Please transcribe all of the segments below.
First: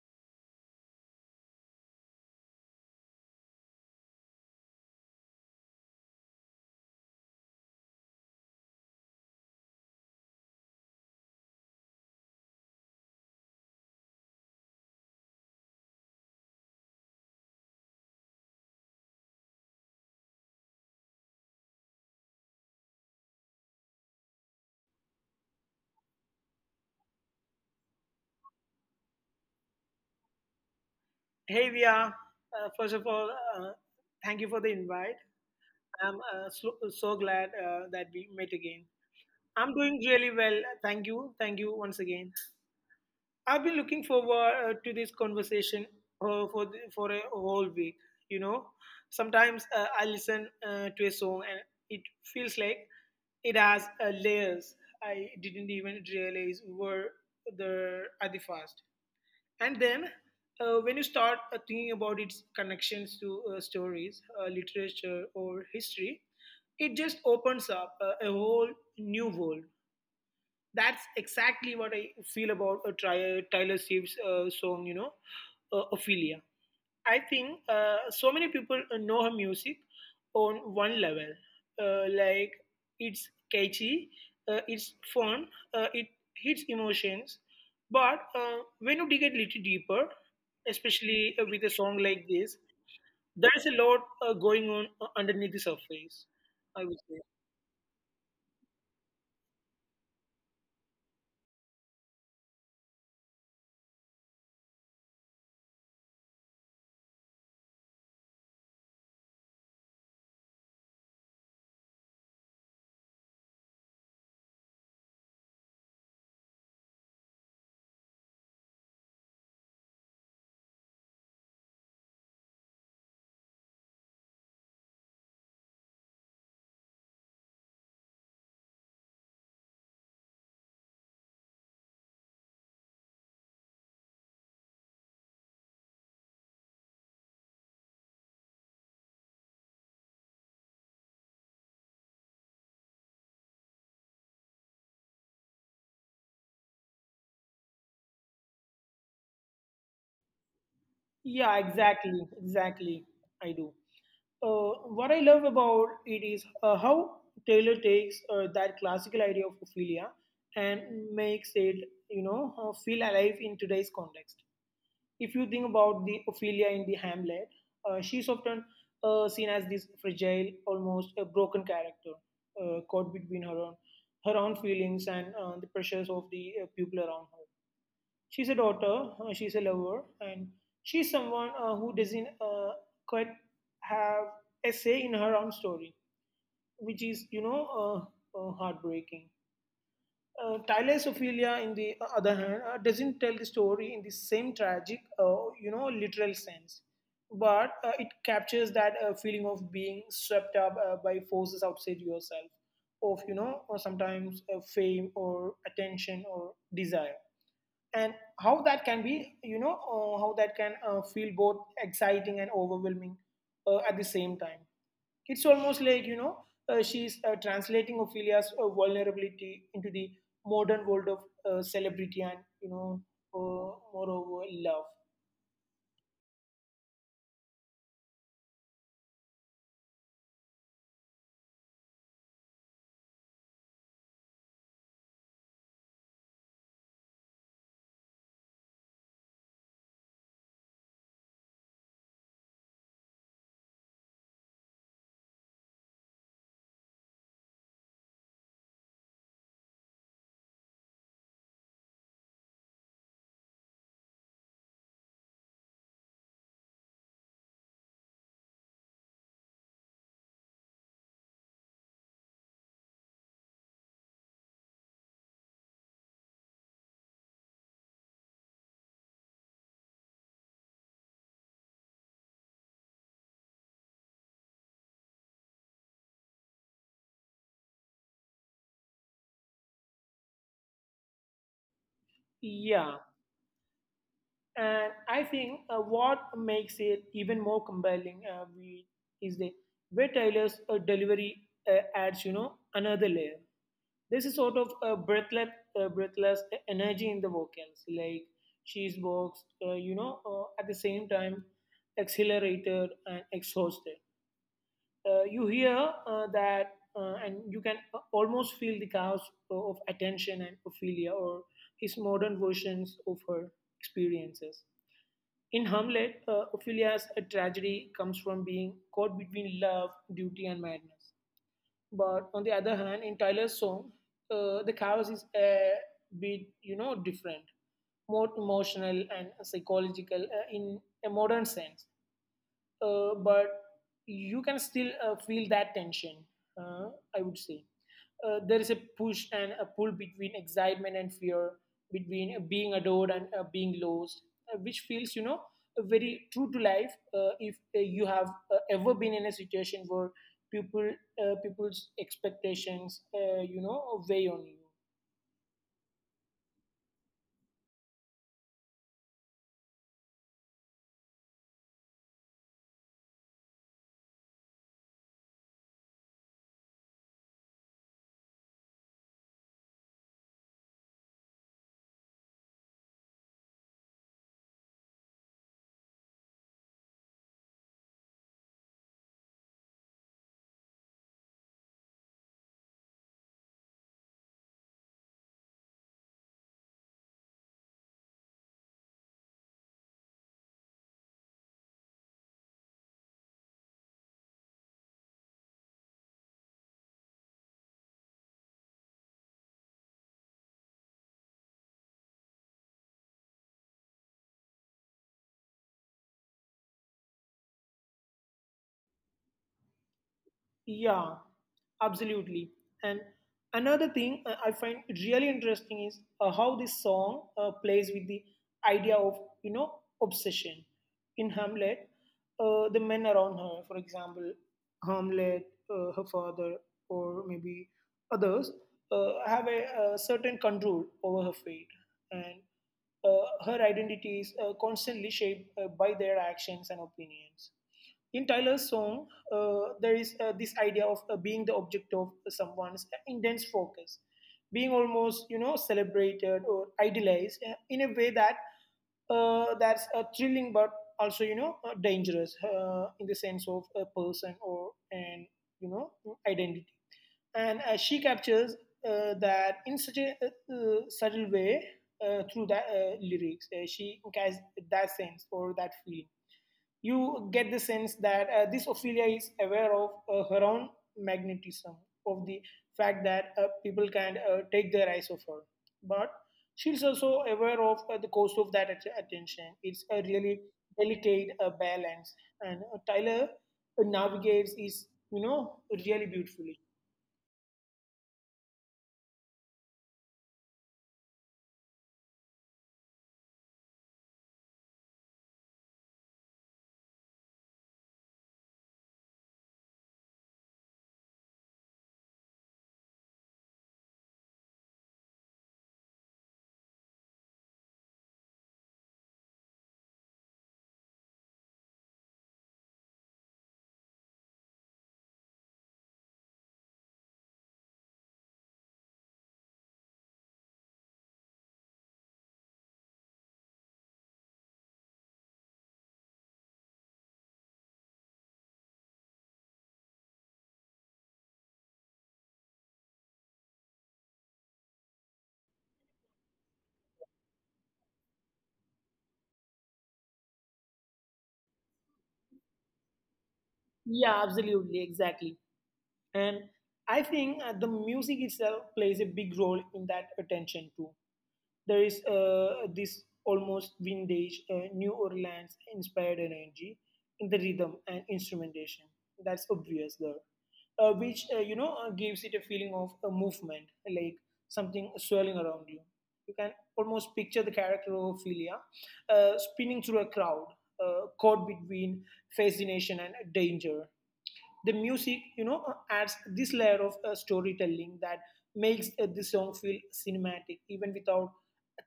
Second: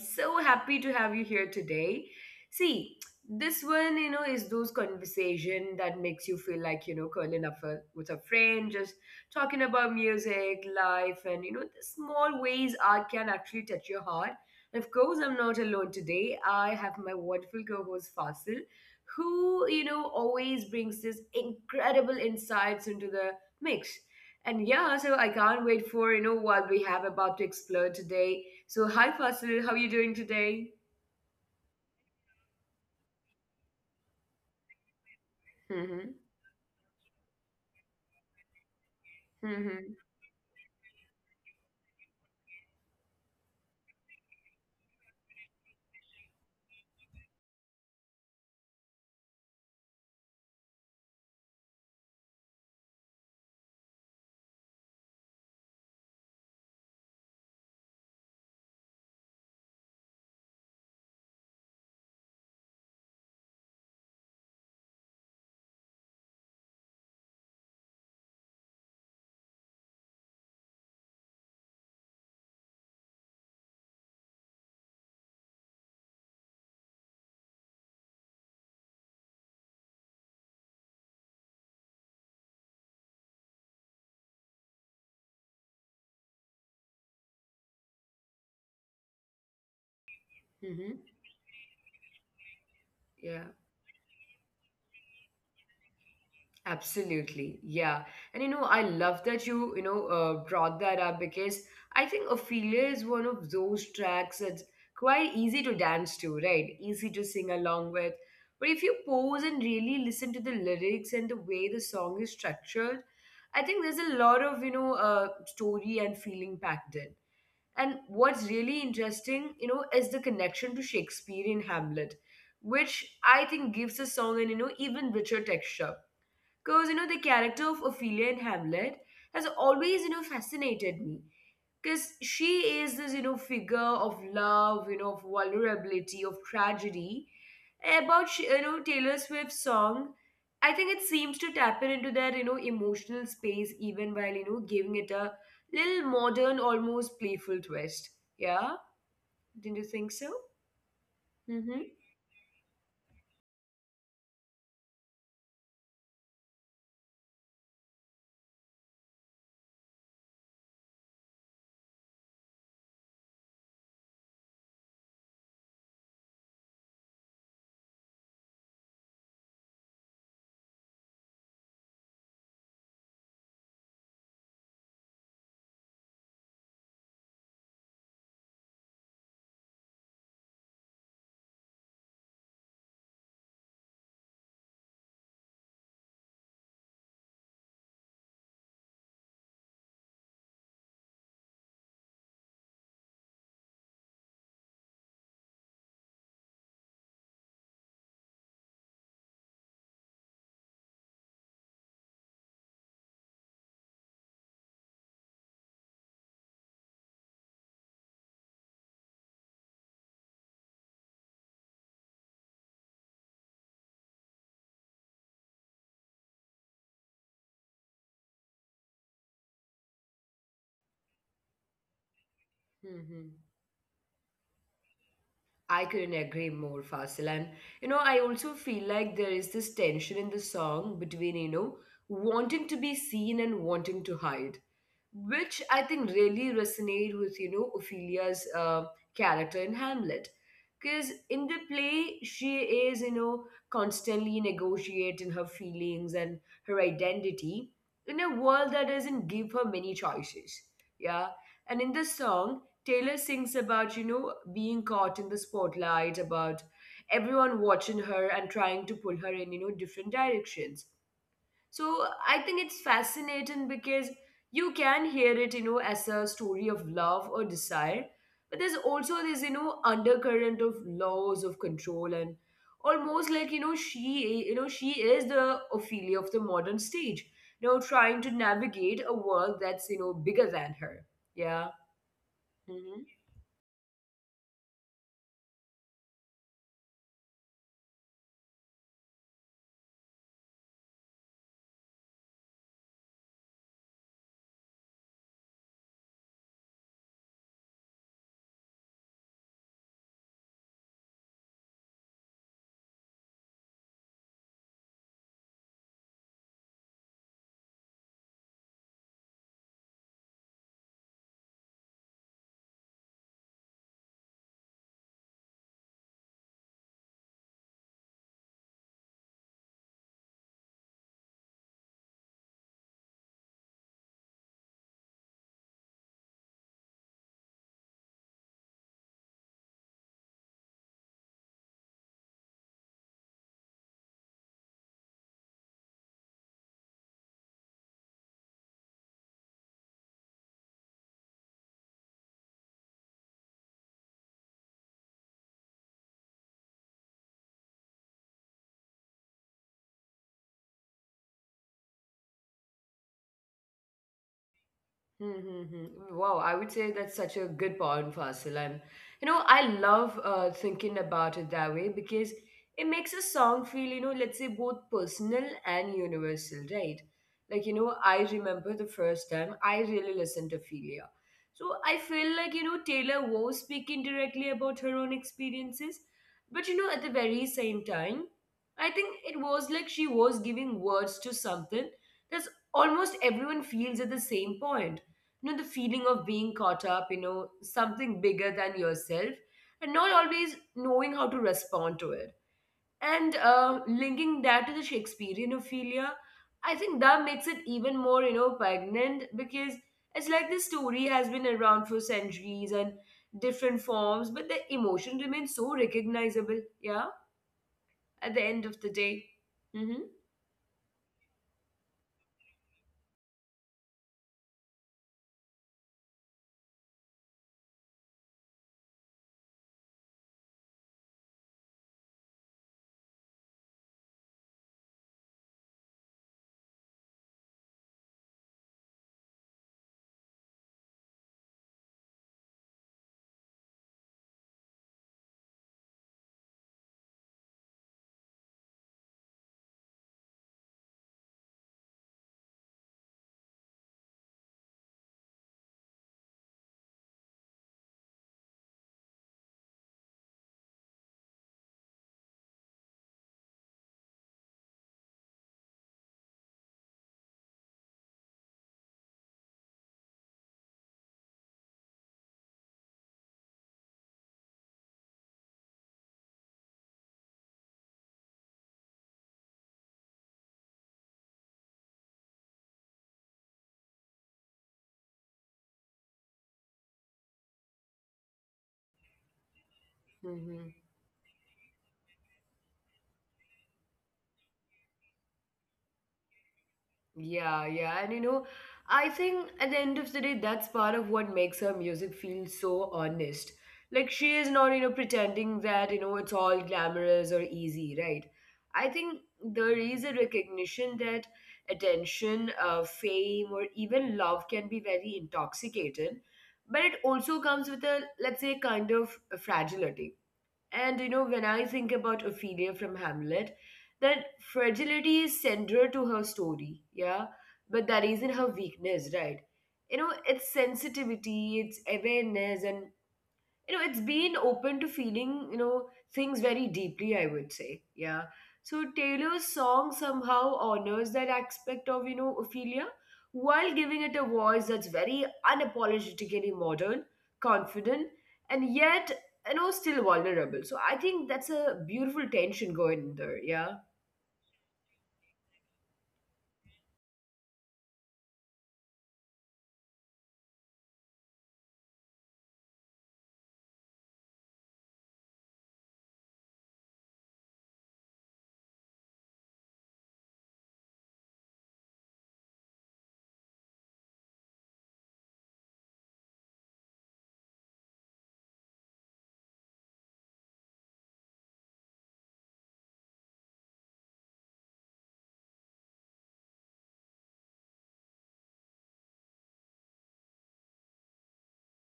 so happy to have you here today. See, this one, you know, is those conversation that makes you feel like, you know, curling up with a friend, just talking about music, life, and, you know, the small ways art can actually touch your heart. And of course, I'm not alone today. I have my wonderful co-host Fasil, who, you know, always brings this incredible insights into the mix. And yeah, so I can't wait for, you know, what we have about to explore today. So hi Fasil, how are you doing today? Hey, Via. First of all, thank you for the invite. I'm Mm-hmm. So, so glad that we met again. I'm Mm-hmm. doing really well. Thank you. Thank you once again. I've been looking forward to this conversation for for a whole week. You know, sometimes I listen to a song and it feels like it has layers I didn't even realize were there at the first. And then, when you start thinking about its connections to stories, literature, or history, it just opens up a whole new world. That's exactly what I feel about Tyler Swift's song, you know, Ophelia. I think so many people know her music on one level. Like it's catchy, it's fun, it hits emotions. But when you dig a little deeper, Mm-hmm. especially with a song like this, Yeah, there's a lot going on underneath the surface. I would say. absolutely. Yeah. And you know, I love that you know, brought that up because I think Ophelia is one of those tracks that's quite easy to dance to, right? Easy to sing along with. But if you pause and really listen to the lyrics and the way the song is structured, I think there's a lot of, you know, story and feeling packed in. And what's really interesting, you know, is the connection to Shakespeare in Hamlet, which I think gives the song an, you know, even richer texture. Because, you know, the character of Ophelia in Hamlet has always, you know, fascinated me because she is this, you know, figure of love, you know, of vulnerability, of tragedy you know, Taylor Swift's song, I think it seems to tap in into that, you know, emotional space, even while, you know, giving it a little modern, almost playful twist. Yeah, didn't you think so? Yeah, Mm-hmm. exactly, exactly. I do. What I love about it is how Taylor takes that classical idea of Ophelia and makes it, you know, feel alive in today's context. If you think about the Ophelia in the Hamlet, she's often seen as this fragile, almost a broken character, caught between her own feelings and the pressures of the people around her. She's a daughter, she's a lover, and she's someone who doesn't quite have a say in her own story, which is, you know, heartbreaking. Tyler's Ophelia, in the other hand, doesn't tell the story in the same tragic, you know, literal sense, but it captures that feeling of being swept up by forces outside yourself, of you know, or sometimes fame or attention or desire and how that can be you know how that can feel both exciting and overwhelming at the same time. It's almost like, you know, she's translating Ophelia's vulnerability into the modern world of celebrity and, you know, Mm-hmm. Moreover love. I couldn't agree more, Fasil. And you know, I also feel like there is this tension in the song between, you know, wanting to be seen and wanting to hide, which I think really resonate with, you know, Ophelia's character in Hamlet, because in the play she is, you know, constantly negotiating her feelings and her identity in a world that doesn't give her many choices. Yeah, and in the song Taylor sings about, you know, being caught in the spotlight, about everyone watching her and trying to pull her in, you know, different directions. So I think it's fascinating because you can hear it, you know, as a story of love or desire, but there's also this, you know, undercurrent of laws of control and almost like, you know, she, you know, she is the Ophelia of the modern stage, you know, trying to navigate a world that's, you know, bigger than her. Yeah. Yeah, Mm-hmm. and I think what makes it even more compelling is the way Tyler's delivery adds, you know, another layer. There's a sort of a breathless, energy in the vocals, like she's boxed, you know, at the same time exhilarated and exhausted. You hear that, and you can almost feel the chaos of attention and Ophelia, or his modern versions of her experiences. In Hamlet, Ophelia's tragedy comes from being caught between love, duty, and madness. But on the other hand, in Tyler's song, the chaos is a bit, you know, different, more emotional and psychological in a modern sense, but you can still feel that tension, uh, I would say. There is a push and a pull between excitement and fear, between being adored and being lost, which feels, you know, very true to life. If you have ever been in a situation where people, people's expectations, you know, weigh on you. Mm-hmm. Wow, I would say that's such a good point, Fasil. And you know, I love thinking about it that way because it makes a song feel, you know, let's say both personal and universal, right? Like, you know, I remember the first time I really listened to Philia. So I feel like, you know, Taylor was speaking directly about her own experiences. But, you know, at the very same time, I think it was like she was giving words to something that's almost everyone feels at the same point, you know, the feeling of being caught up, you know, something bigger than yourself and not always knowing how to respond to it. And linking that to the Shakespearean Ophelia, I think that makes it even more, you know, poignant because it's like this story has been around for centuries and different forms, but the emotion remains so recognizable. Yeah, at the end of the day. Yeah, absolutely. And another thing I find really interesting is how this song plays with the idea of, you know, obsession. In Hamlet, the men around her, for example, Hamlet, her father, or maybe others, have a, certain control over her fate. And her identity is constantly shaped by their actions and opinions in Tyler's song. There is this idea of being the object of someone's intense focus, being almost, you know, celebrated or idealized in a way that that's thrilling but also, you know, dangerous in the sense of a person or an, you know, identity. And she captures that in such a subtle way through that lyrics. She has that sense or that feeling. You get the sense that this Ophelia is aware of her own magnetism, of the fact that people can take their eyes off her. But she's also aware of the cost of that attention. It's a really Mm-hmm. delicate balance, and Tyler navigates is, you know, really beautifully. Yeah, yeah. And you know, I think at the end of the day, that's part of what makes her music feel so honest. Like, she is not, you know, pretending that, you know, it's all glamorous or easy, right? I think there is a recognition that attention, fame, or even love can be very intoxicating, but it also comes with a, let's say, kind of fragility. And you know, when I think about Ophelia from Hamlet, that fragility is central to her story, yeah? But that isn't her weakness, right? You know, it's sensitivity, it's awareness, and you know, it's been open to feeling, you know, things very deeply, I would say. Yeah. So Taylor's song somehow honors that aspect of, you know, Ophelia, while giving it a voice that's very unapologetically modern, confident, and yet, you know, still vulnerable. So I think that's a beautiful tension going there. Yeah. Yeah, absolutely, exactly, and I think the music itself plays a big role in that attention too. There is this almost vintage New Orleans inspired energy in the rhythm and instrumentation. That's obvious there, which gives it a feeling of a movement, like something swirling around you. You can almost picture the character of Ophelia spinning through a crowd, caught between fascination and danger. The music, you know, adds this layer of storytelling that makes the song feel cinematic even without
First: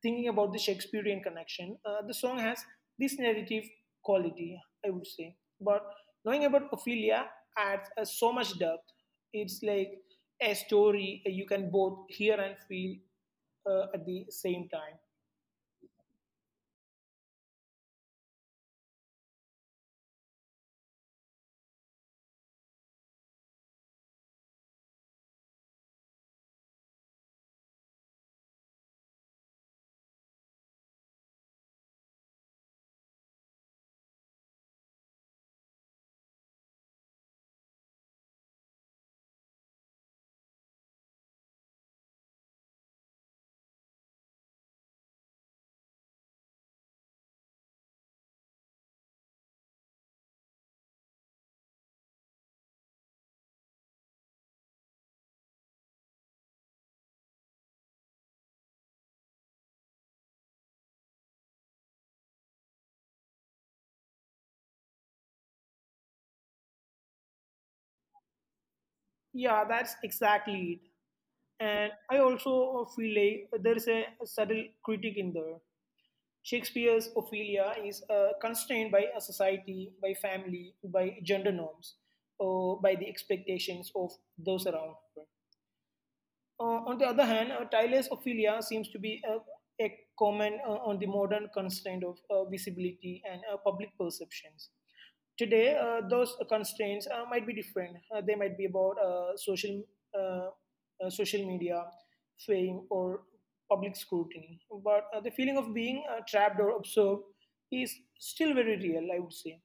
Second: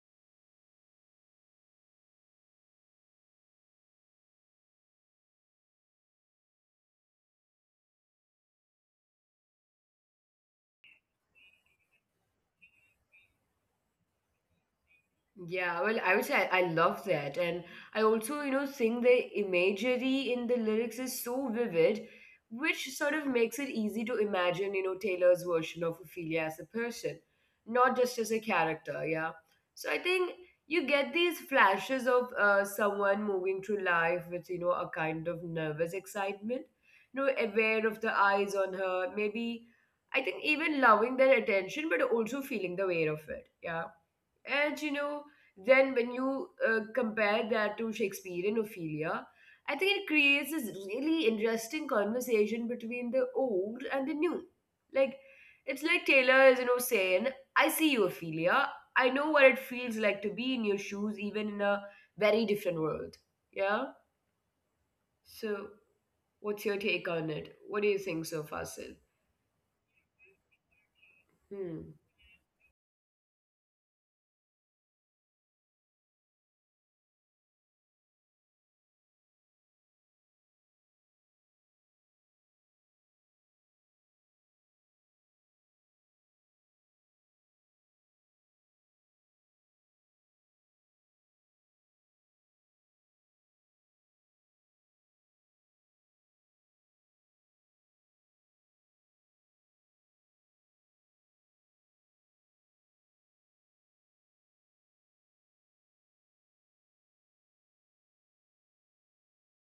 thinking about the Shakespearean connection. The song has this narrative quality, I would say, but knowing about Ophelia adds so much depth. It's like a story you can both hear and feel at the same time. Yeah, well, I would say I love that. And I also, you know, think the imagery in the lyrics is so vivid, which sort of makes it easy to imagine, you know, Taylor's version of Ophelia as a person, not just as a character. Yeah. So I think you get these flashes of someone moving through life with, you know, a kind of nervous excitement, you know, aware of the eyes on her, maybe, I think even loving their attention, but also feeling the weight of it. Yeah. And you know, then when you compare that to Shakespearean Ophelia, I think it creates this really interesting conversation between the old and the new. Like, it's like Taylor is, you know, saying, I see you, Ophelia. I know what it feels like to be in your shoes, even in a very different world. Yeah? So, what's your take on it? What do you think so far, Sil? Yeah, that's exactly it, Hmm. and I also feel like there is a subtle critique in there. Shakespeare's Ophelia is constrained by a society, by family, by gender norms, or by the expectations of those around her. On the other hand, Tyler's Ophelia seems to be a comment on the modern constraint of visibility and public perceptions. Today, those constraints might be different. They might be about uh, social media, fame, or public scrutiny. But the feeling of being trapped or observed is still very real, I would say.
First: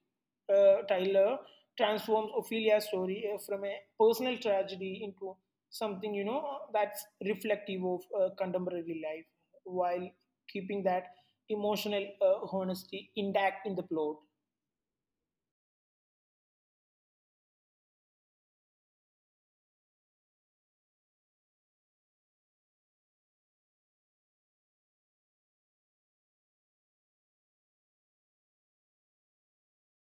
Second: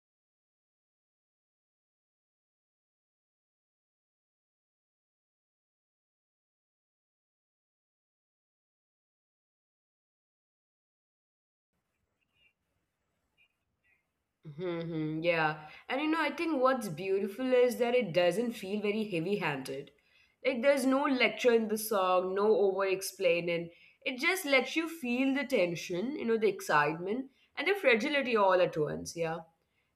Tyler transforms Ophelia's story from a personal tragedy into something, you know, that's reflective of contemporary life while keeping that emotional honesty intact in the plot. Mm-hmm, yeah. And you know, I think what's beautiful is that it doesn't feel very heavy-handed. Like there's no lecture in the song, no over-explaining. It just lets you feel the tension, you know, the excitement and the fragility all at once, yeah.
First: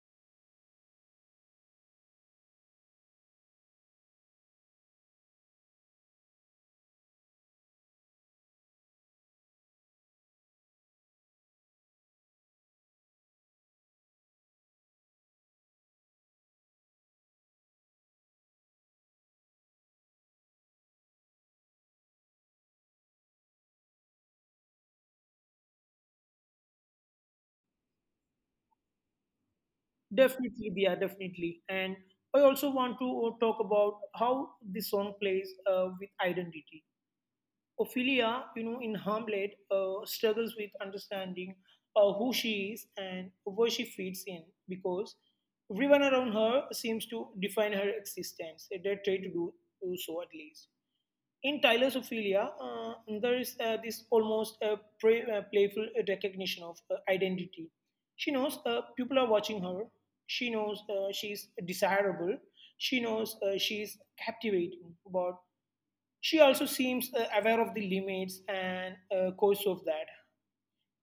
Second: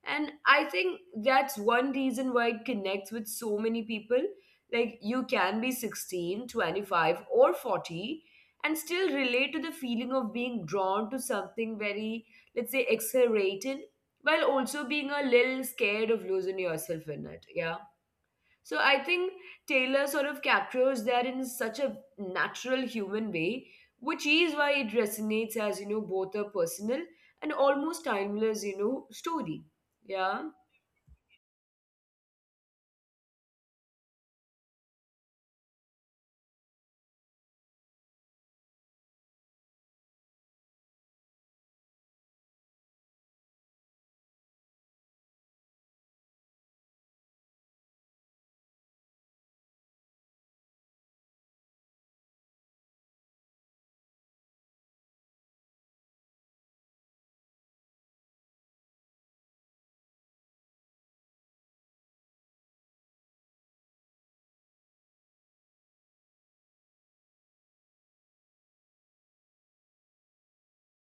And I think that's one reason why it connects with so many people. Like, you can be 16, 25, or 40 and still relate to the feeling of being drawn to something very, let's say, exhilarating, while also being a little scared of losing yourself in it. Yeah. So I think Taylor sort of captures that in such a natural human way, which is why it resonates as, you know, both a personal and almost timeless, you know, story. Yeah. Definitely, yeah, definitely. And I also want to talk about how the song plays with identity. Ophelia, you know, in Hamlet, struggles with understanding who she is and where she fits in because everyone around her seems to define her existence. They try to do, do so at least. In thalassophilia, there is this almost playful recognition of identity. She knows people are watching her. She knows she's desirable. She knows she's captivating. But she also seems aware of the limits and cause of that.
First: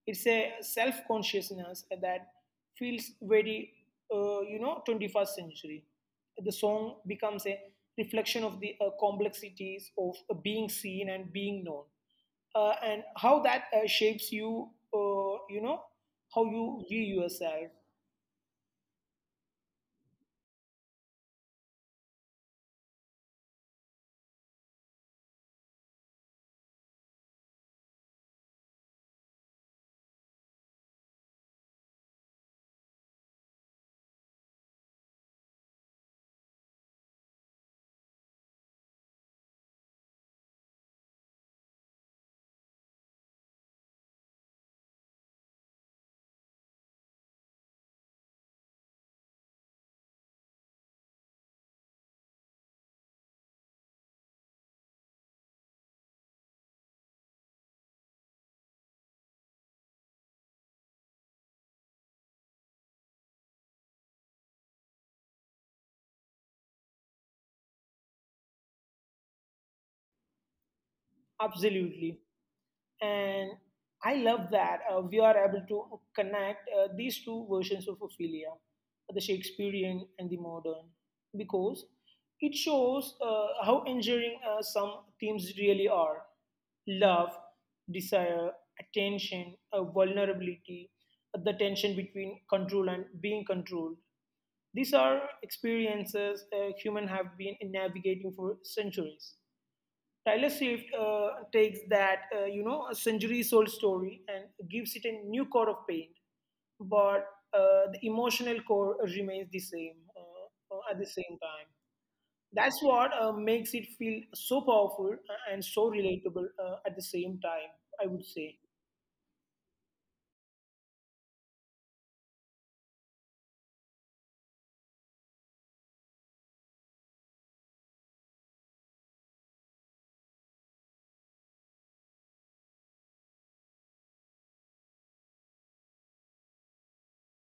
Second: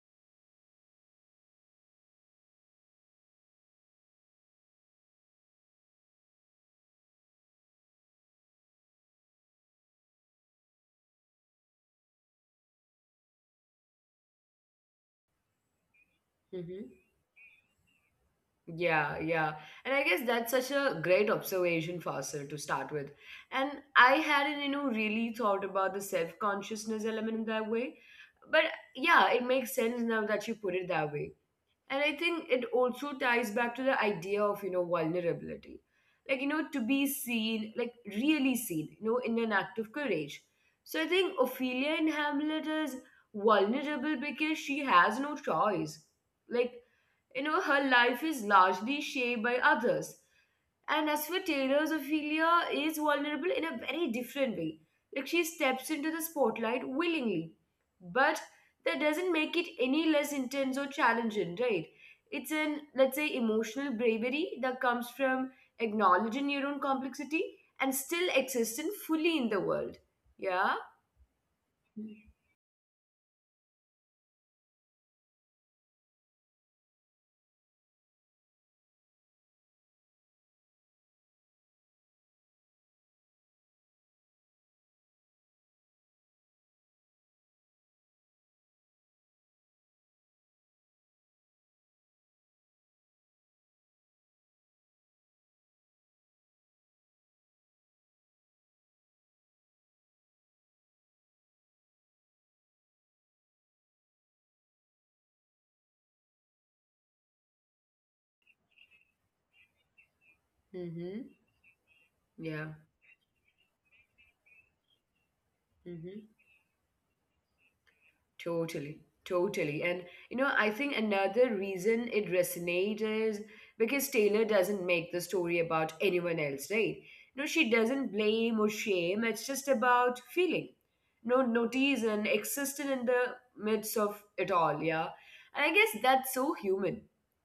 It's a self consciousness that feels very, you know, 21st century. The song becomes a reflection of the complexities of being seen and being known, and how that shapes you, you know, how you Mm-hmm. view yourself. Yeah, yeah. And I guess that's such a great observation, Fasil, to start with. And I hadn't, you know, really thought about the self-consciousness element in that way. But yeah, it makes sense now that you put it that way. And I think it also ties back to the idea of, you know, vulnerability. Like, you know, to be seen, like really seen, you know, in an act of courage. So I think Ophelia in Hamlet is vulnerable because she has no choice. Like, you know, her life is largely shaped by others, and as for Taylor's Ophelia is vulnerable in a very different way. Like she steps into the spotlight willingly, but that doesn't make it any less intense or challenging, right? It's an, let's say, emotional bravery that comes from acknowledging your own complexity and still existing fully in the world. Yeah. Absolutely. And I love that we are able to connect these two versions of Ophelia, the Shakespearean and the modern, because it shows how enduring some themes really are: love, desire, attention, vulnerability, the tension between control and being controlled. These are experiences humans have been navigating for centuries. Taylor Swift takes that, you know, a centuries old story and gives it a new coat of paint. But the emotional core remains the same at the same Mm-hmm. time. Yeah. That's what makes it feel so powerful and so Mm-hmm. relatable at the same time, I would say. Totally, totally. And you know, I think another reason it resonates is because Taylor doesn't make the story about anyone else, right? No, she doesn't blame or shame. It's just about feeling. No notice and existing in the midst of it all, yeah. And I guess that's so human.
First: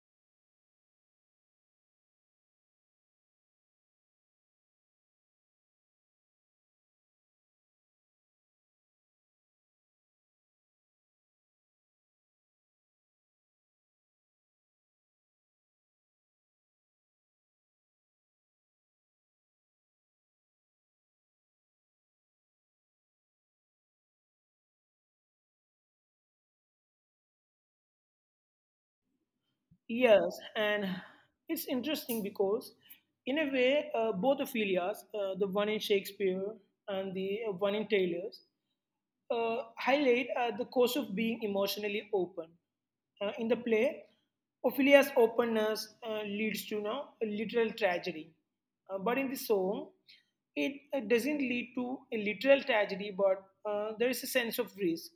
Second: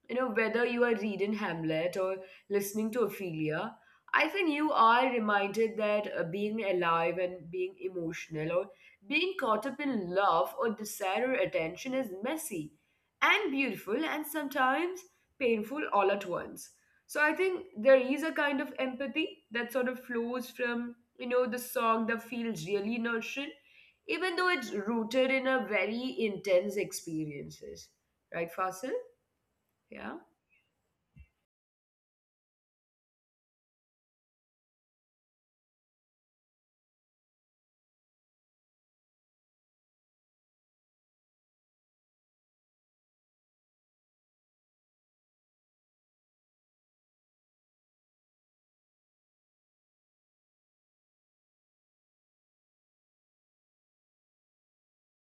You know, whether you are reading Hamlet or listening to Ophelia, I think you are reminded that being alive and being emotional, being caught up in love or desire or attention is messy and beautiful and sometimes painful all at once. So I think there is a kind of empathy that sort of flows from, you know, the song that feels really nurturing, even though it's rooted in a very intense experiences. Right, Fasil? Yeah. Yes, and it's interesting because, in a way, both Ophelias, the one in Shakespeare and the one in Taylor's, highlight the cost of being emotionally open. In the play, Ophelia's openness leads to no, a literal tragedy. But in the song, it doesn't lead to a literal tragedy, but there is a sense of risk,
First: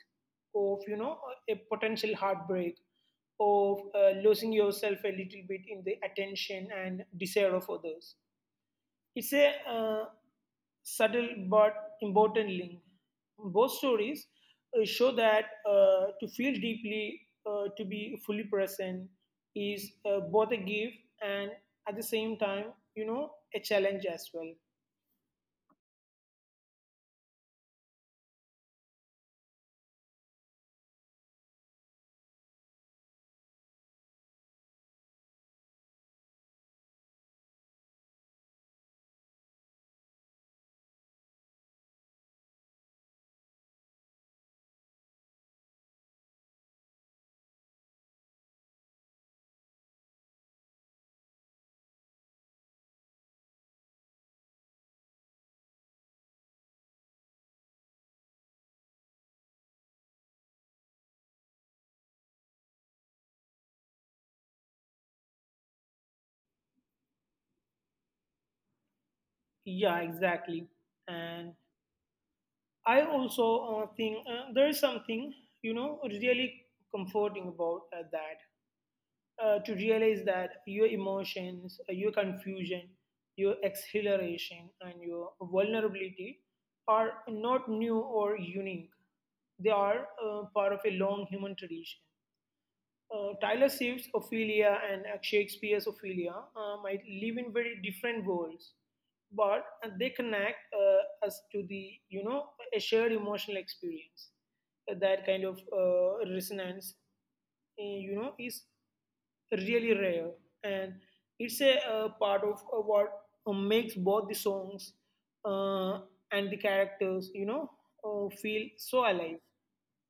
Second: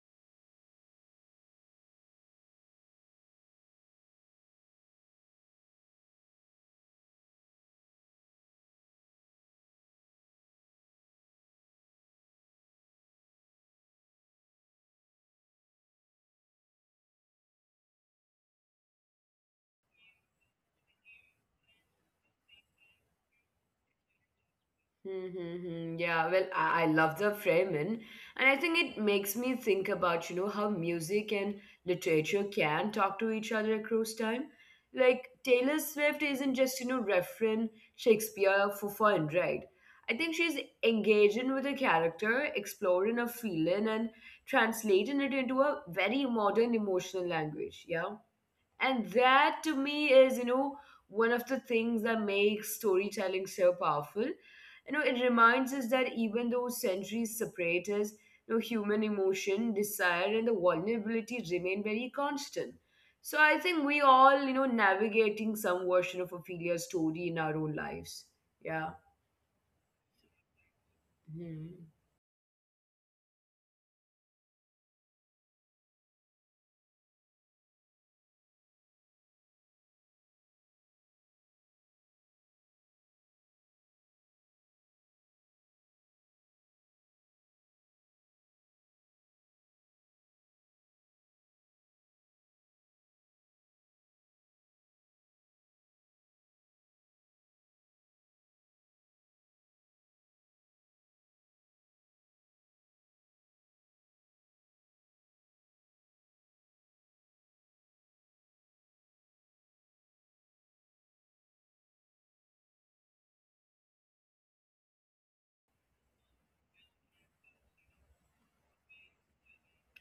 of, you know, a potential heartbreak, of losing yourself a little bit in the attention and desire of others. It's a subtle but important link. Both stories show that to feel deeply, to be fully present, is both a gift and at the same time, you know, a challenge as well. Mm-hmm. Mm-hmm. Yeah, well, I love the framing, and I think it makes me think about, you know, how music and literature can talk to each other across time. Like Taylor Swift isn't just, you know, referring Shakespeare for fun, right? I think she's engaging with a character, exploring a feeling, and translating it into a very modern emotional language. Yeah. And that to me is, you know, one of the things that makes storytelling so powerful. You know, it reminds us that even though centuries separate us, you know, human emotion, desire, and the vulnerability remain very constant. So I think we all, you know, navigating some version of Ophelia story in our own lives. Yeah, exactly. And Yeah. I also think there is something, you know, really comforting about that. To realize that your emotions, your confusion, your exhilaration, and your vulnerability are not new or unique. They are part of a long human tradition. Tyler Swift's Ophelia and Shakespeare's Ophelia might live in very different worlds, but they connect us to the, you know, a shared emotional experience. That kind of resonance, you know, is really rare, and it's a part of what makes both the songs uh, and the characters, you know, feel so alive.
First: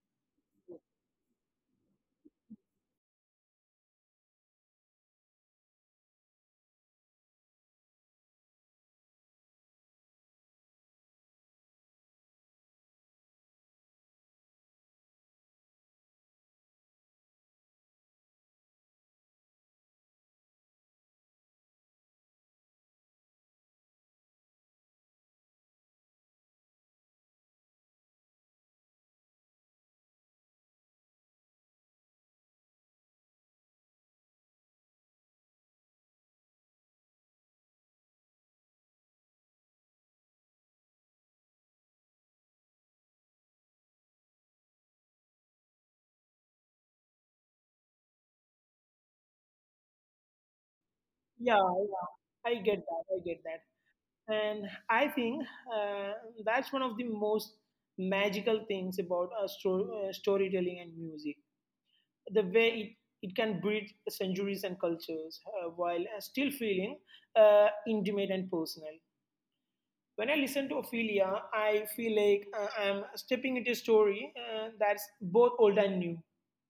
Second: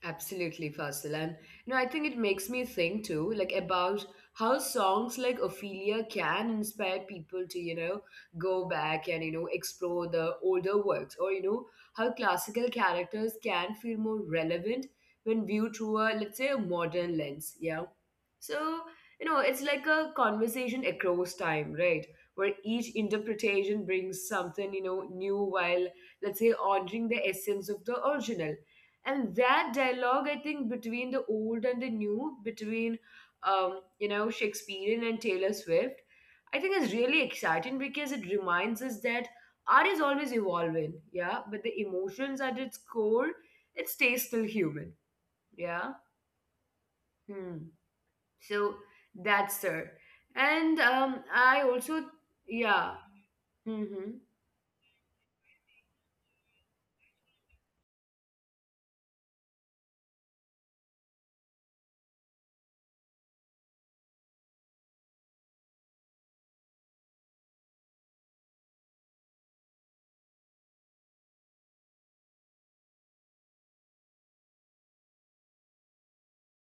Absolutely, Fasil. And you know, I think it makes me think too, like about how songs like Ophelia can inspire people to, you know, go back and, you know, explore the older works, or, you know, how classical characters can feel more relevant when viewed through a, let's say, a modern lens. Yeah. So, you know, it's like a conversation across time, right? Where each interpretation brings something, new while, let's say, honoring the essence of the original. And that dialogue, I think, between the old and the new, between Shakespearean and Taylor Swift, I think is really exciting because it reminds us that art is always evolving. Yeah. But the emotions at its core, it stays still human. Yeah. Hmm. So that's her. And Yeah, I also. yeah, I get Yeah. that. I get that. Hmm. And I think uh, that's one of the most magical things about storytelling and music. The way it can bridge centuries and cultures while still feeling intimate and personal. When I listen to Ophelia, I feel like I'm stepping into a story that's both old and new.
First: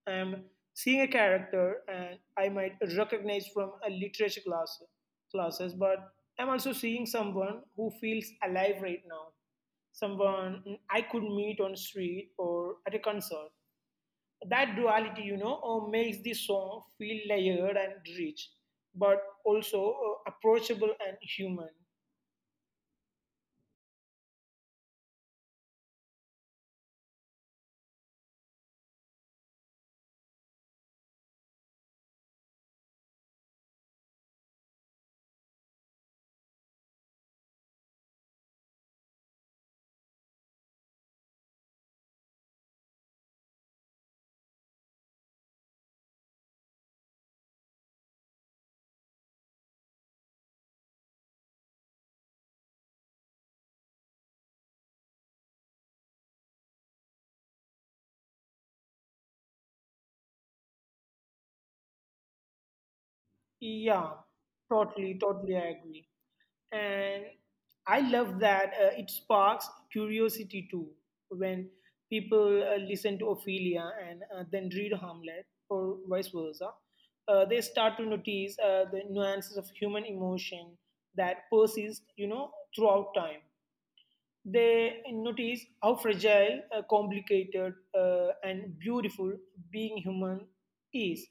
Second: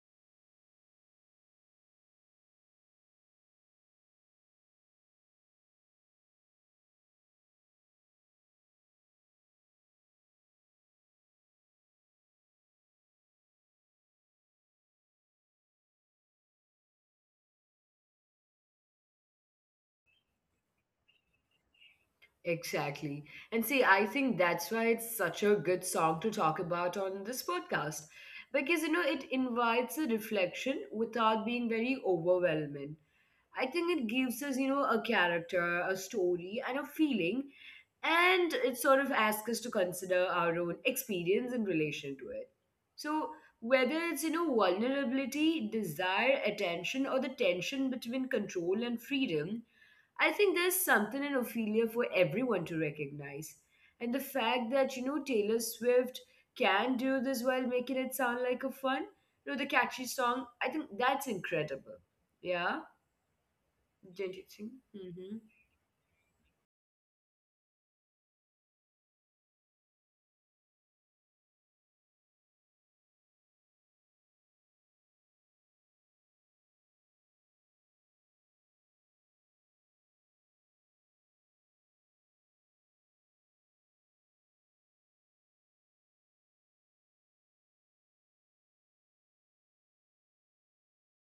I'm seeing a character and I might recognize from a literature class, classes, but I'm also seeing someone who feels alive right now, someone I could meet on street or at a concert. That duality, you know, makes the song feel layered and rich, but also approachable and human. Exactly. And see, I think that's why it's such a good song to talk about on this podcast. Because, it invites a reflection without being very overwhelming. I think it gives us, a character, a story, and a feeling. And it sort of asks us to consider our own experience in relation to it. So, whether it's, vulnerability, desire, attention, or the tension between control and freedom, I think there's something in Ophelia for everyone to recognize. And the fact that, Taylor Swift can do this while making it sound like a fun, the catchy song, I think that's incredible. Yeah, Yeah, don't you think? totally, Mm-hmm. totally, I agree. And I love that it sparks curiosity too when people listen to Ophelia and then read Hamlet or vice versa. They start to notice the nuances of human emotion that persist, you know, throughout time. They notice how fragile, complicated, and beautiful being human is.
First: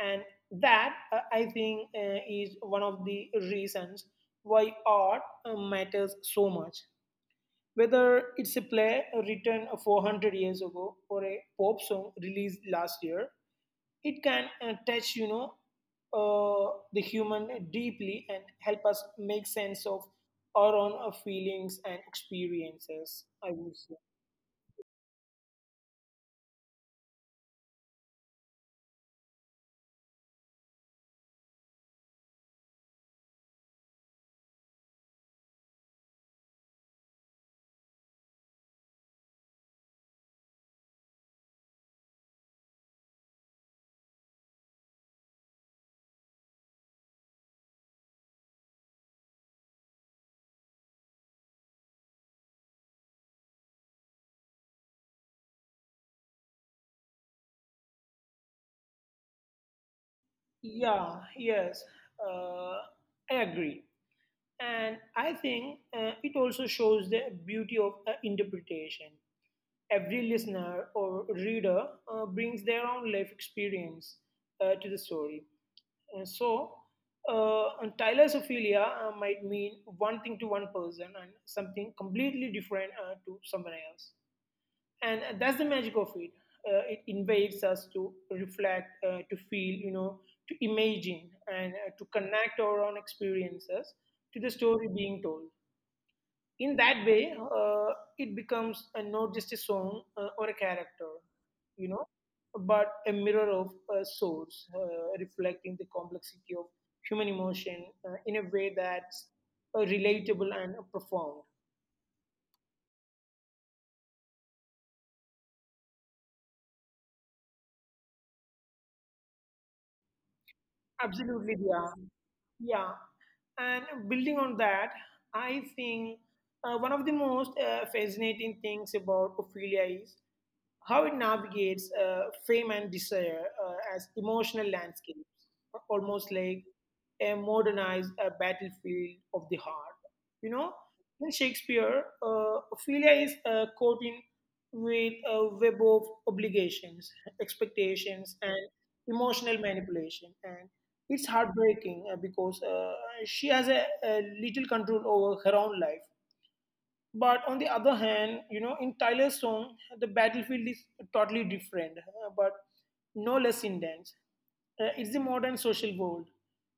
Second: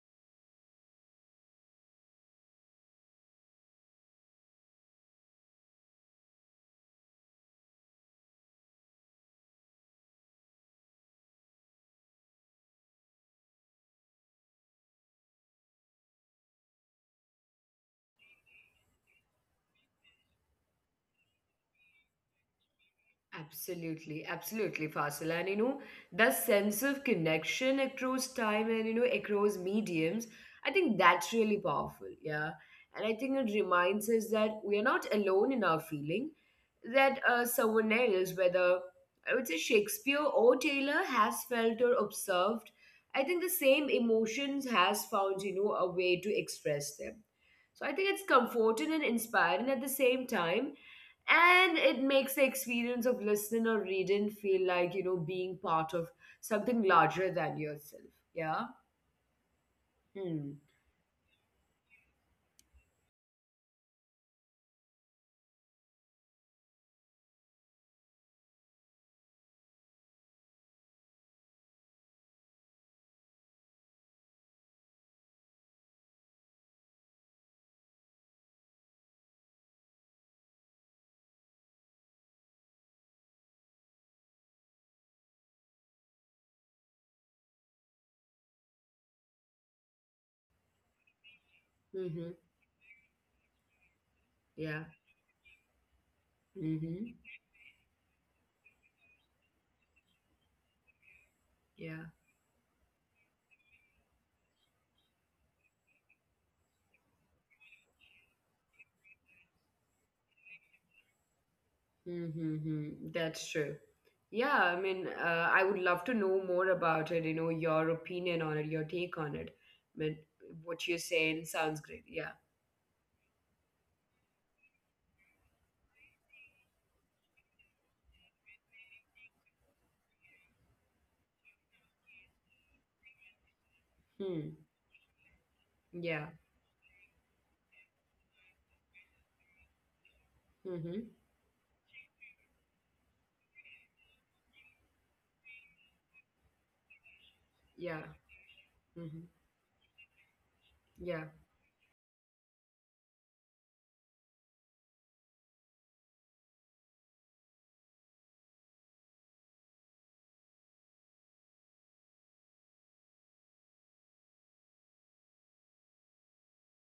And that, I think, is one of the reasons why art matters so much. Whether it's a play written 400 years ago or a pop song released last year, it can touch, you know, the human deeply and help us make sense of our own feelings and experiences. I would say, Absolutely, absolutely, Fasil. And the sense of connection across time and across mediums, I think that's really powerful. Yeah. And I think it reminds us that we are not alone in our feeling, that someone else, whether I would say Shakespeare or Taylor, has felt or observed, I think the same emotions has found, a way to express them, so I think it's comforting and inspiring at the same time. And it makes the experience of listening or reading feel like, being part of something larger than yourself. Yeah. Hmm. yeah, yes, uh, I agree, and I think it also shows the beauty of interpretation. Every listener or reader brings their own life experience to the story. So, and thalassophilia might mean one thing to one person and something completely different to someone else. And that's the magic of it. It invites us to reflect, to feel, you know, to imagine and to Mm-hmm. connect our own experiences to the Yeah. story being told. In that Mm-hmm. way it becomes a, not just a song or a character, you Yeah. know, but a mirror of a source reflecting the complexity of human emotion in a way that's relatable and profound. Mm-hmm. That's true. Yeah. I mean, I would love to know more about it, your opinion on it, your take on it. I mean, what you're saying Absolutely, sounds yeah, great. Yeah. yeah. And building on that, I think one of the most fascinating things about Ophelia is how it navigates fame and desire as Hmm. emotional landscapes, Yeah. almost like a modernized battlefield of the heart. You know, Mm-hmm. in Shakespeare, Ophelia is caught in with a web of obligations, Yeah. expectations, and Mm-hmm. emotional manipulation. And Yeah. it's heartbreaking because she has a little control over her own life, but on the other hand, you know, in Tyler's song, the battlefield is totally different, but no less intense. It's the modern social world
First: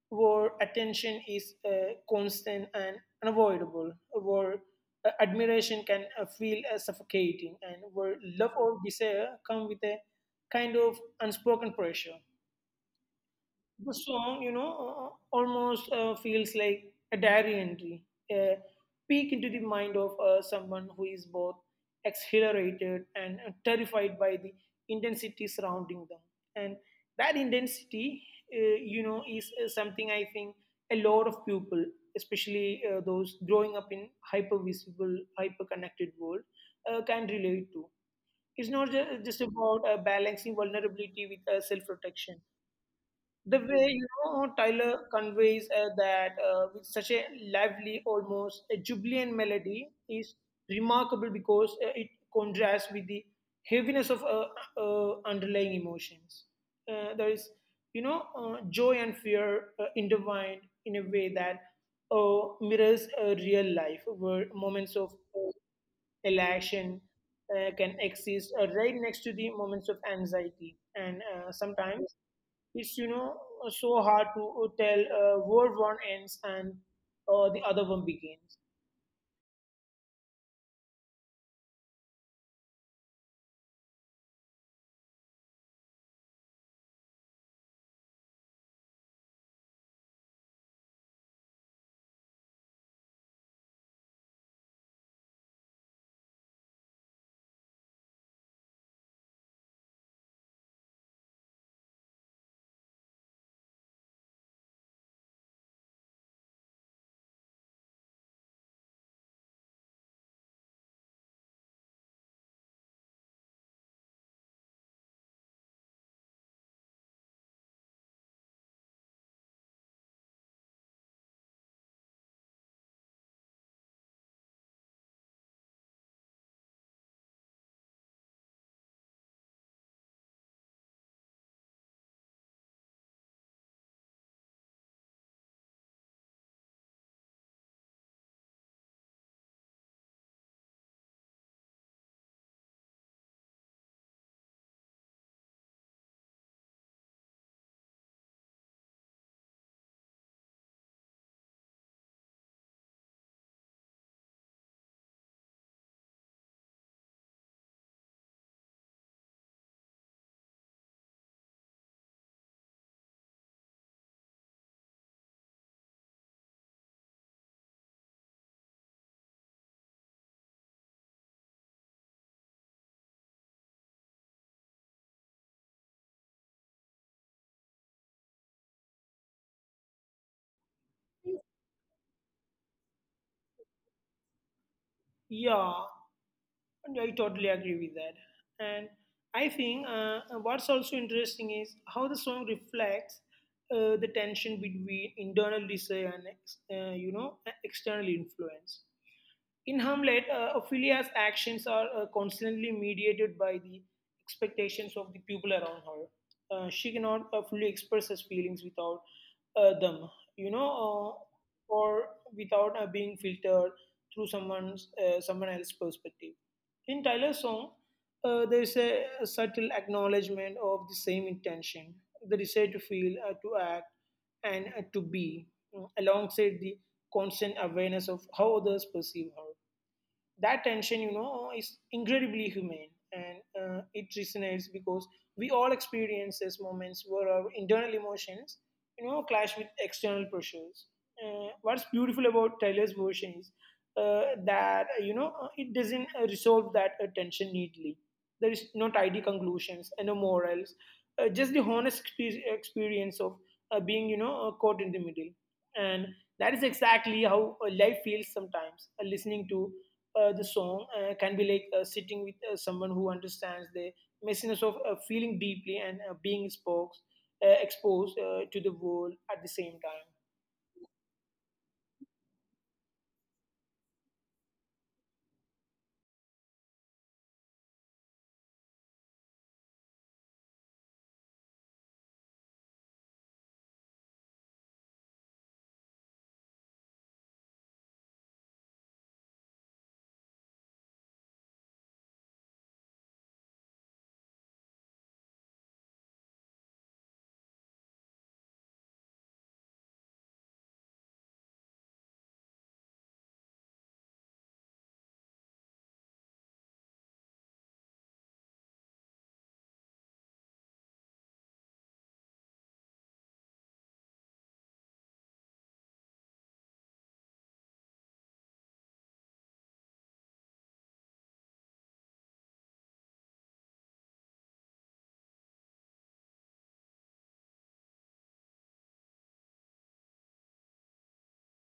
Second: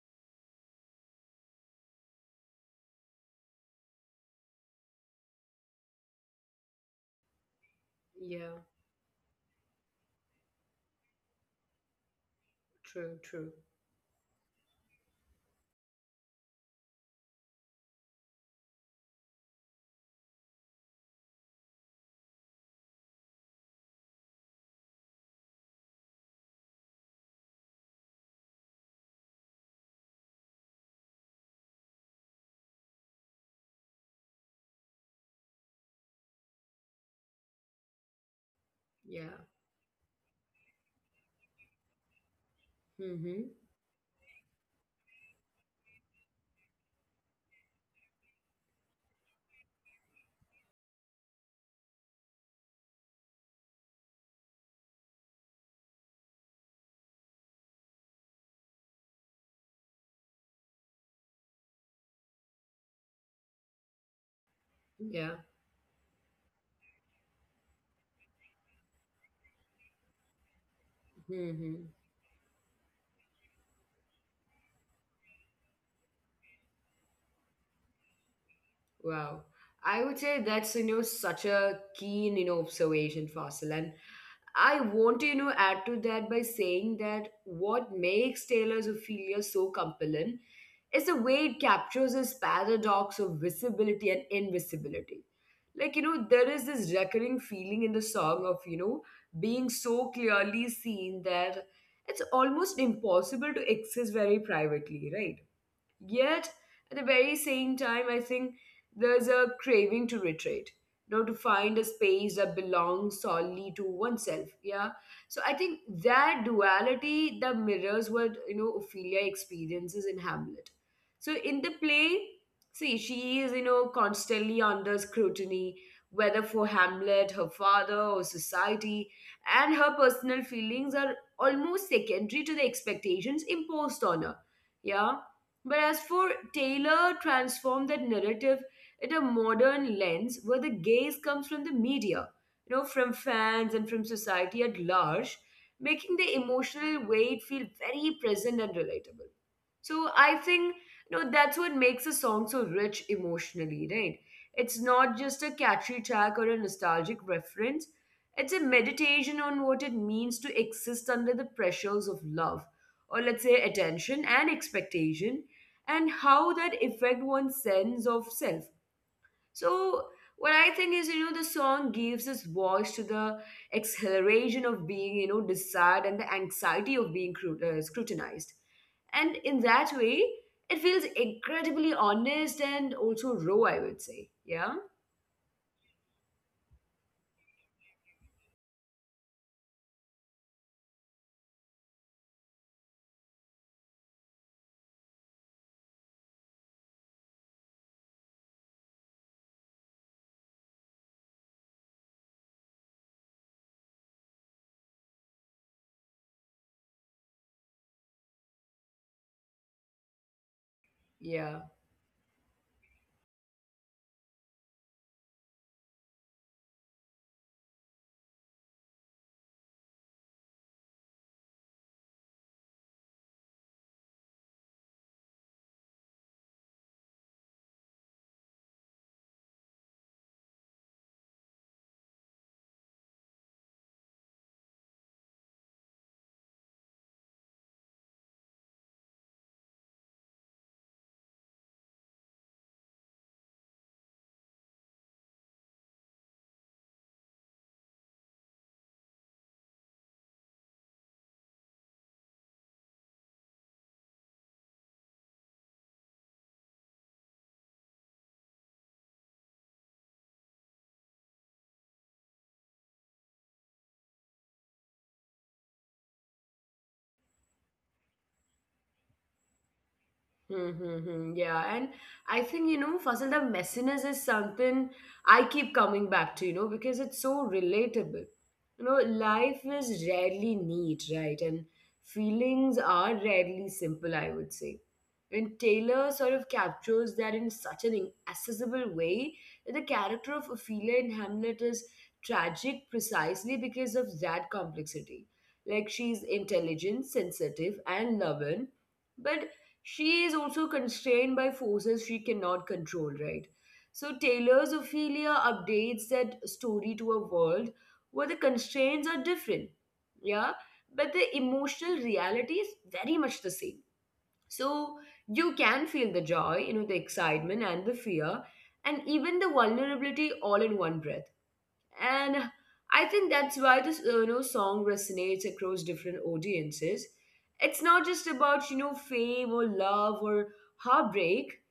where attention is constant and unavoidable, where admiration can feel suffocating, and where love Yeah. or desire come with a kind of unspoken pressure. True, true. The song, almost feels like a diary entry, a peek into the mind of someone who is both exhilarated and terrified by the intensity surrounding them. And that intensity, you know, is something I think a lot of people, especially those growing up in hyper visible, hyper connected world, can relate to. It's not just Yeah. about balancing vulnerability with self protection. Mm-hmm. The way, you know, Tyler conveys that with such a lively, almost a jubilant melody is remarkable because it contrasts with the heaviness of underlying emotions. There is, you know, joy and fear intertwined in a way that mirrors real life, where moments of Yeah. Elation can exist right next to the moments of anxiety, and Mm-hmm. sometimes it's, you know, so hard to tell where one ends and the other one begins. Wow. I would say that's, such a keen, observation, Faisal. And I want to, add to that by saying that what makes Taylor's Ophelia so compelling is the way it captures this paradox of visibility and invisibility. Like, there is this recurring feeling in the song of, being so clearly seen that it's almost impossible to exist very privately, right? Yet, at the very same time, I think there's a craving to retreat, to find a space that belongs solely to oneself. Yeah. So I think that duality that mirrors what, Ophelia experiences in Hamlet. So in the play, see, she is, constantly under scrutiny, whether for Hamlet, her father, or society, and her personal feelings are almost secondary to the expectations imposed on her. Yeah. But as for Taylor, transformed that narrative at a modern lens where the gaze comes from the media, from fans and from society at large, making the emotional weight feel very present and relatable. So I think that's what makes a song so rich emotionally, right? It's not just a catchy track or a nostalgic reference. It's a meditation on what it means to exist under the pressures of love, or let's say attention and expectation, and how that affect one's sense of self. So what I think is, the song gives us voice to the acceleration of being, desired and the anxiety of being scrutinized, and in that way it feels incredibly honest and also raw, I would say. Yeah. Yeah, I totally agree with that. And I think what's also interesting is how the song reflects the tension between internal desire and you know, external influence. In Hamlet, Ophelia's actions are constantly mediated by the expectations of the people around her. She cannot fully express her feelings without them, you know, Yeah. or without being filtered through someone else's perspective. In Tyler's song, there is a subtle acknowledgement of the same intention, the desire to feel, to act, and to be, alongside the constant awareness of how others perceive her. That tension, you know, is incredibly humane and it resonates because we all experience these moments where our internal emotions, you know, clash with external pressures. What's beautiful about Taylor's version is that, you know, it doesn't resolve that tension neatly. There is no tidy conclusions and no morals, just the honest experience of being, you know, caught in the middle. And that is exactly how life feels sometimes. Listening to the song can be like sitting with someone who understands the messiness of feeling deeply and being exposed, exposed to the world at the same time. Hmm. Hmm hmm. Yeah, and I think, Fasil, the messiness is something I keep coming back to, because it's so relatable. Life is rarely neat, right? And feelings are rarely simple, I would say when Taylor sort of captures that in such an accessible way that the character of Ophelia in Hamlet is tragic precisely because of that complexity. Like she's intelligent, sensitive, and loving, but she is also constrained by forces she cannot control, right? So Taylor's Ophelia updates that story to a world where the constraints are different. Yeah, but the emotional reality is very much the same, so you can feel the joy, the excitement and the fear, and even the vulnerability all in one breath. And I think that's why this song resonates across different audiences. It's not just about fame or love or heartbreak.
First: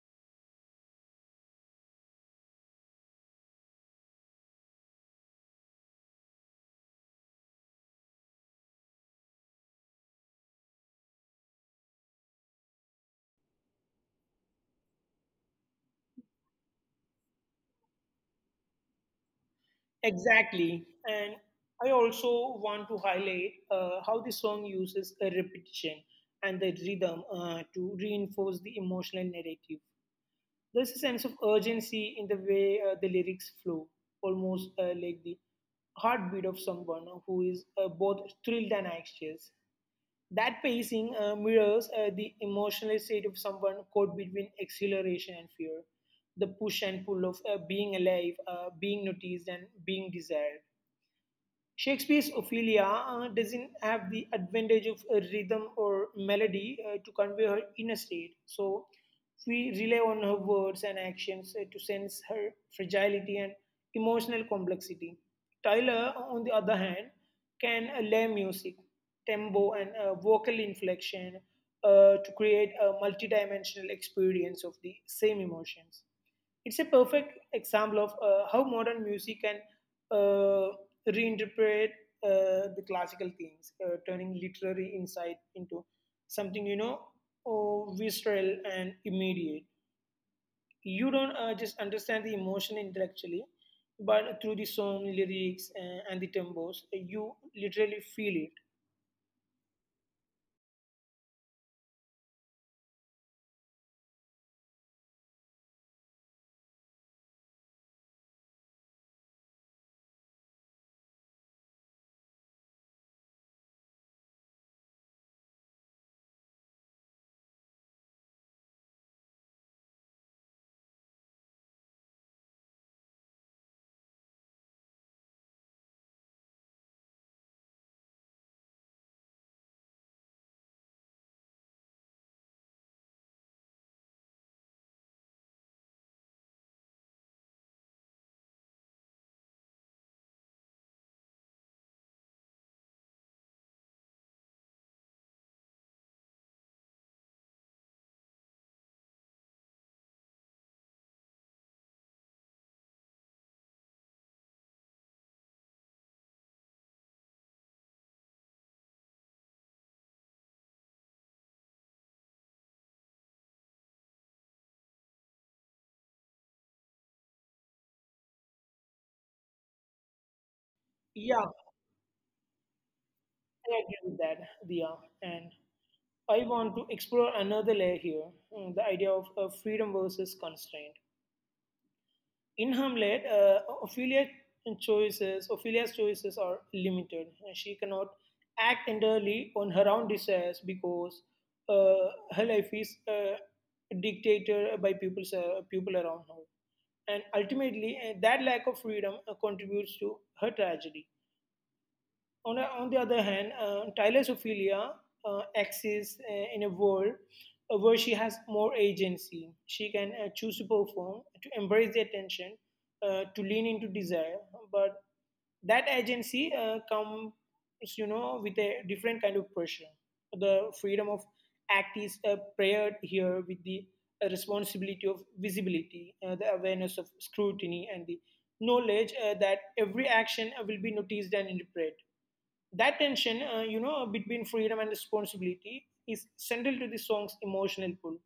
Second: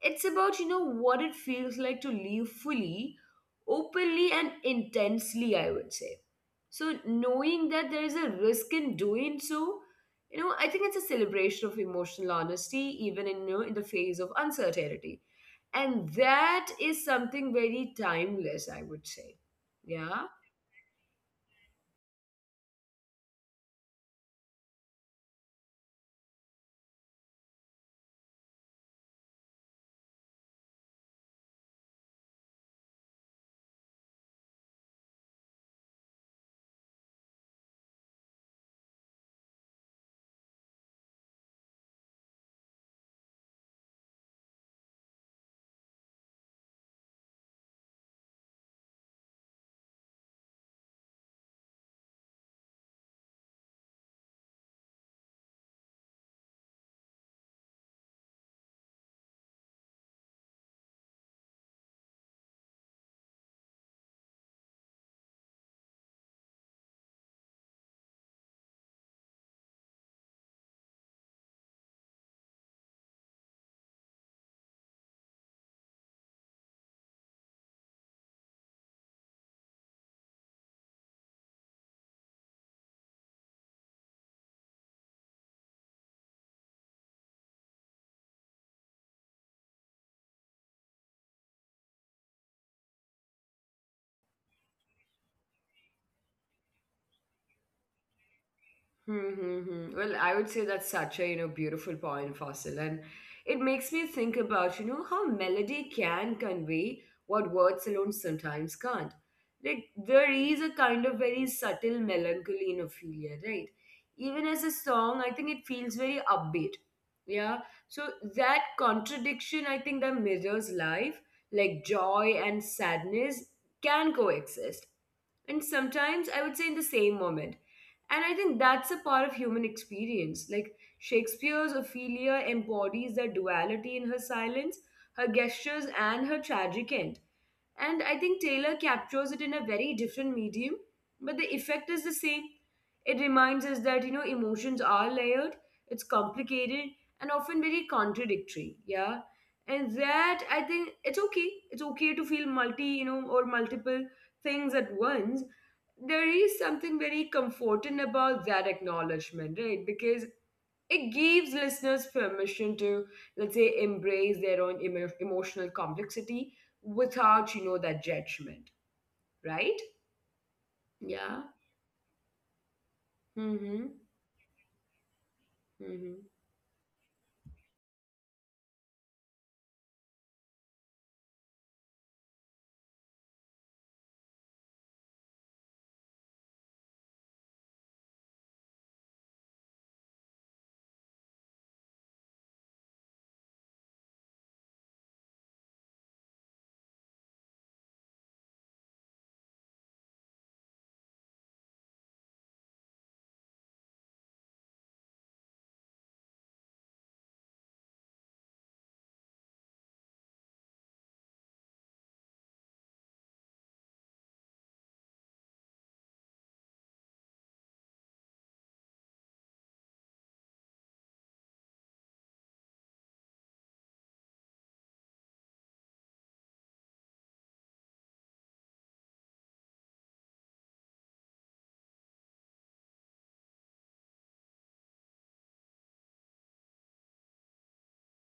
It's about, what it feels like to live fully, openly, and intensely, I would say. So, knowing that there is a risk in doing so, I think it's a celebration of emotional honesty, even in, in the face of uncertainty. And that is something very timeless, I would say. Yeah. Exactly. And I also want to highlight how the song uses a repetition and the rhythm to reinforce the emotional narrative. There's a sense of urgency in the way the lyrics flow, almost like the heartbeat of someone who is both thrilled and anxious. That pacing mirrors the emotional state of someone caught between exhilaration and fear, the push and pull of being alive, being noticed, and being desired. Shakespeare's Ophelia doesn't have the advantage of a rhythm or melody to convey her inner state, so we rely on her words and actions to sense her fragility and emotional complexity. Tyler, on the other hand, can lay music, tempo, and vocal inflection to create a multidimensional experience of the same emotions. It's a perfect example of how modern music can uh, reinterpret the classical themes, turning literary insight into something, you know, oh, visceral and immediate. You don't just understand the emotion intellectually, but through the song lyrics and the tempos, you literally feel it. Mm-hmm. Well, I would say that's such a, beautiful point, Fossil. And it makes me think about, how melody can convey what words alone sometimes can't. Like, there is a kind of very subtle melancholy in Ophelia, right? Even as a song, I think it feels very upbeat. Yeah. So that contradiction, I think, that mirrors life, like joy and sadness can coexist. And sometimes I would say in the same moment. And I think that's a part of human experience. Like Shakespeare's Ophelia embodies that duality in her silence, her gestures, and her tragic end. And I think Taylor captures it in a very different medium, but the effect is the same. It reminds us that, emotions are layered, it's complicated, and often very contradictory. Yeah. And that I think it's okay. It's okay to feel multi, or multiple things at once. There is something very comforting about that acknowledgement, right? Because it gives listeners permission to, let's say, embrace their own emotional complexity without, that judgment, right? Yeah. Yeah, I Mm-hmm. agree with that, Dia. And I want to explore another layer here, the idea of freedom versus constraint. In Hamlet, Ophelia's choices are limited. She cannot act entirely on her own desires because her life is dictated by people around her, and ultimately that lack of freedom contributes to her tragedy. On the other hand, Thalassophilia exists in a world where she has more agency. She can choose to perform, to embrace the attention, to lean into desire. But that agency comes, you know, with a different kind of pressure. The freedom of act is paired here with the responsibility of visibility, the awareness of scrutiny, and the knowledge that every action will be noticed and interpreted. That tension, you know, between freedom and responsibility is central to the song's emotional pull.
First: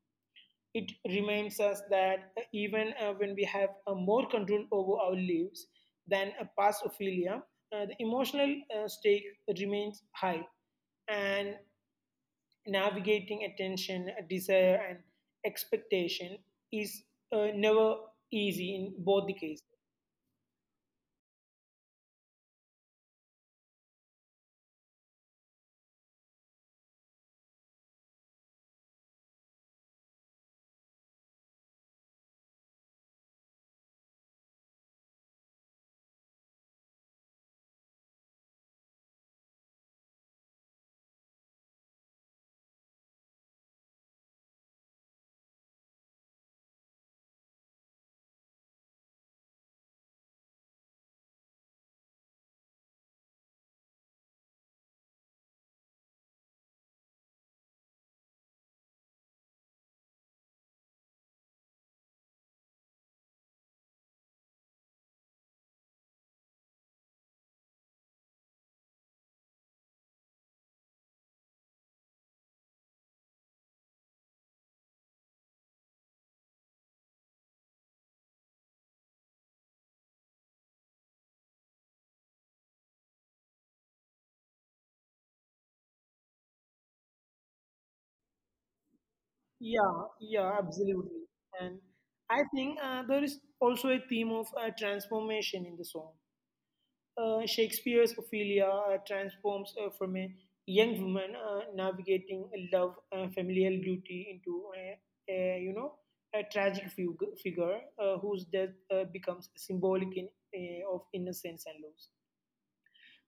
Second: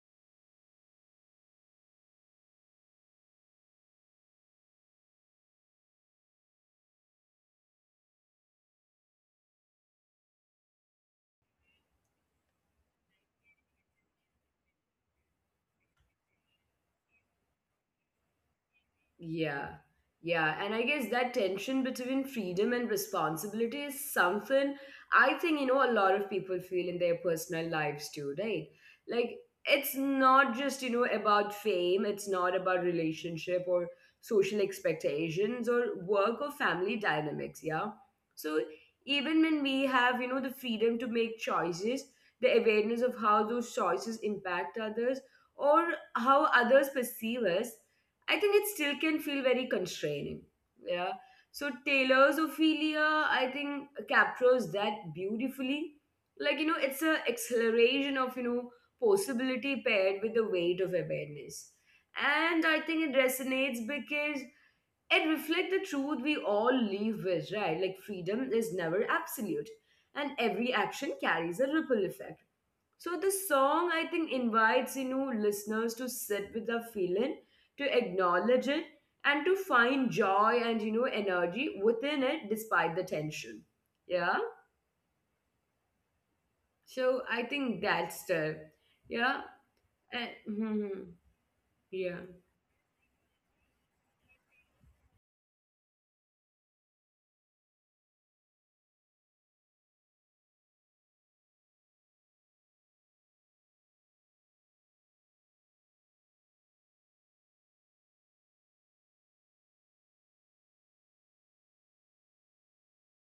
It reminds us that even when we have more control over our lives than a past Ophelia, the emotional stake remains high. And navigating attention, desire, and expectation is never easy in both the cases. Yeah, yeah, and I guess that tension between freedom and responsibility is something I think a lot of people feel in their personal lives too, right? Like it's not just about fame, it's not about relationship or social expectations or work or family dynamics, yeah. So even when we have the freedom to make choices, the awareness of how those choices impact others or how others perceive us, I think it still can feel very constraining. Yeah. So Taylor's Ophelia, I think, captures that beautifully. Like, it's a acceleration of, possibility paired with the weight of awareness. And I think it resonates because it reflects the truth we all live with, right? Like freedom is never absolute. And every action carries a ripple effect. So the song, I think, invites listeners to sit with the feeling, to acknowledge it, and to find joy and energy within it despite the tension. Yeah. So I think that's the yeah. Yeah, yeah, And, absolutely. And yeah. I think there is also a theme of transformation in the song. Shakespeare's Ophelia transforms from a young woman navigating a love, familial duty into a you know a figure whose death becomes symbolic in, of innocence and loss.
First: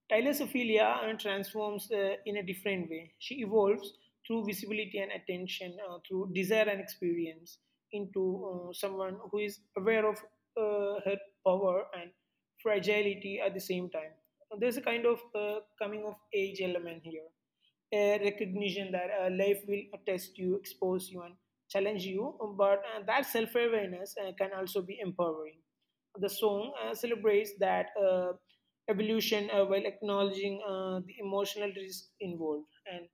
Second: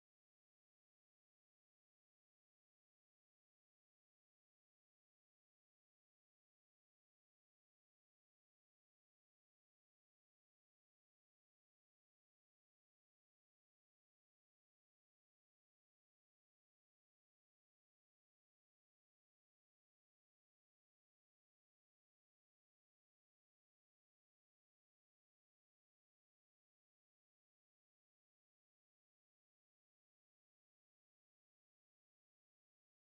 Tyler's Ophelia transforms in a different way. She evolves through visibility and attention, through desire and experience, into someone who is aware of her power and fragility at the same time. There's a kind of coming of age element here, a recognition that life will test you, expose you, and challenge you, but that self awareness can also be empowering. The song celebrates that evolution while acknowledging the emotional risk involved, and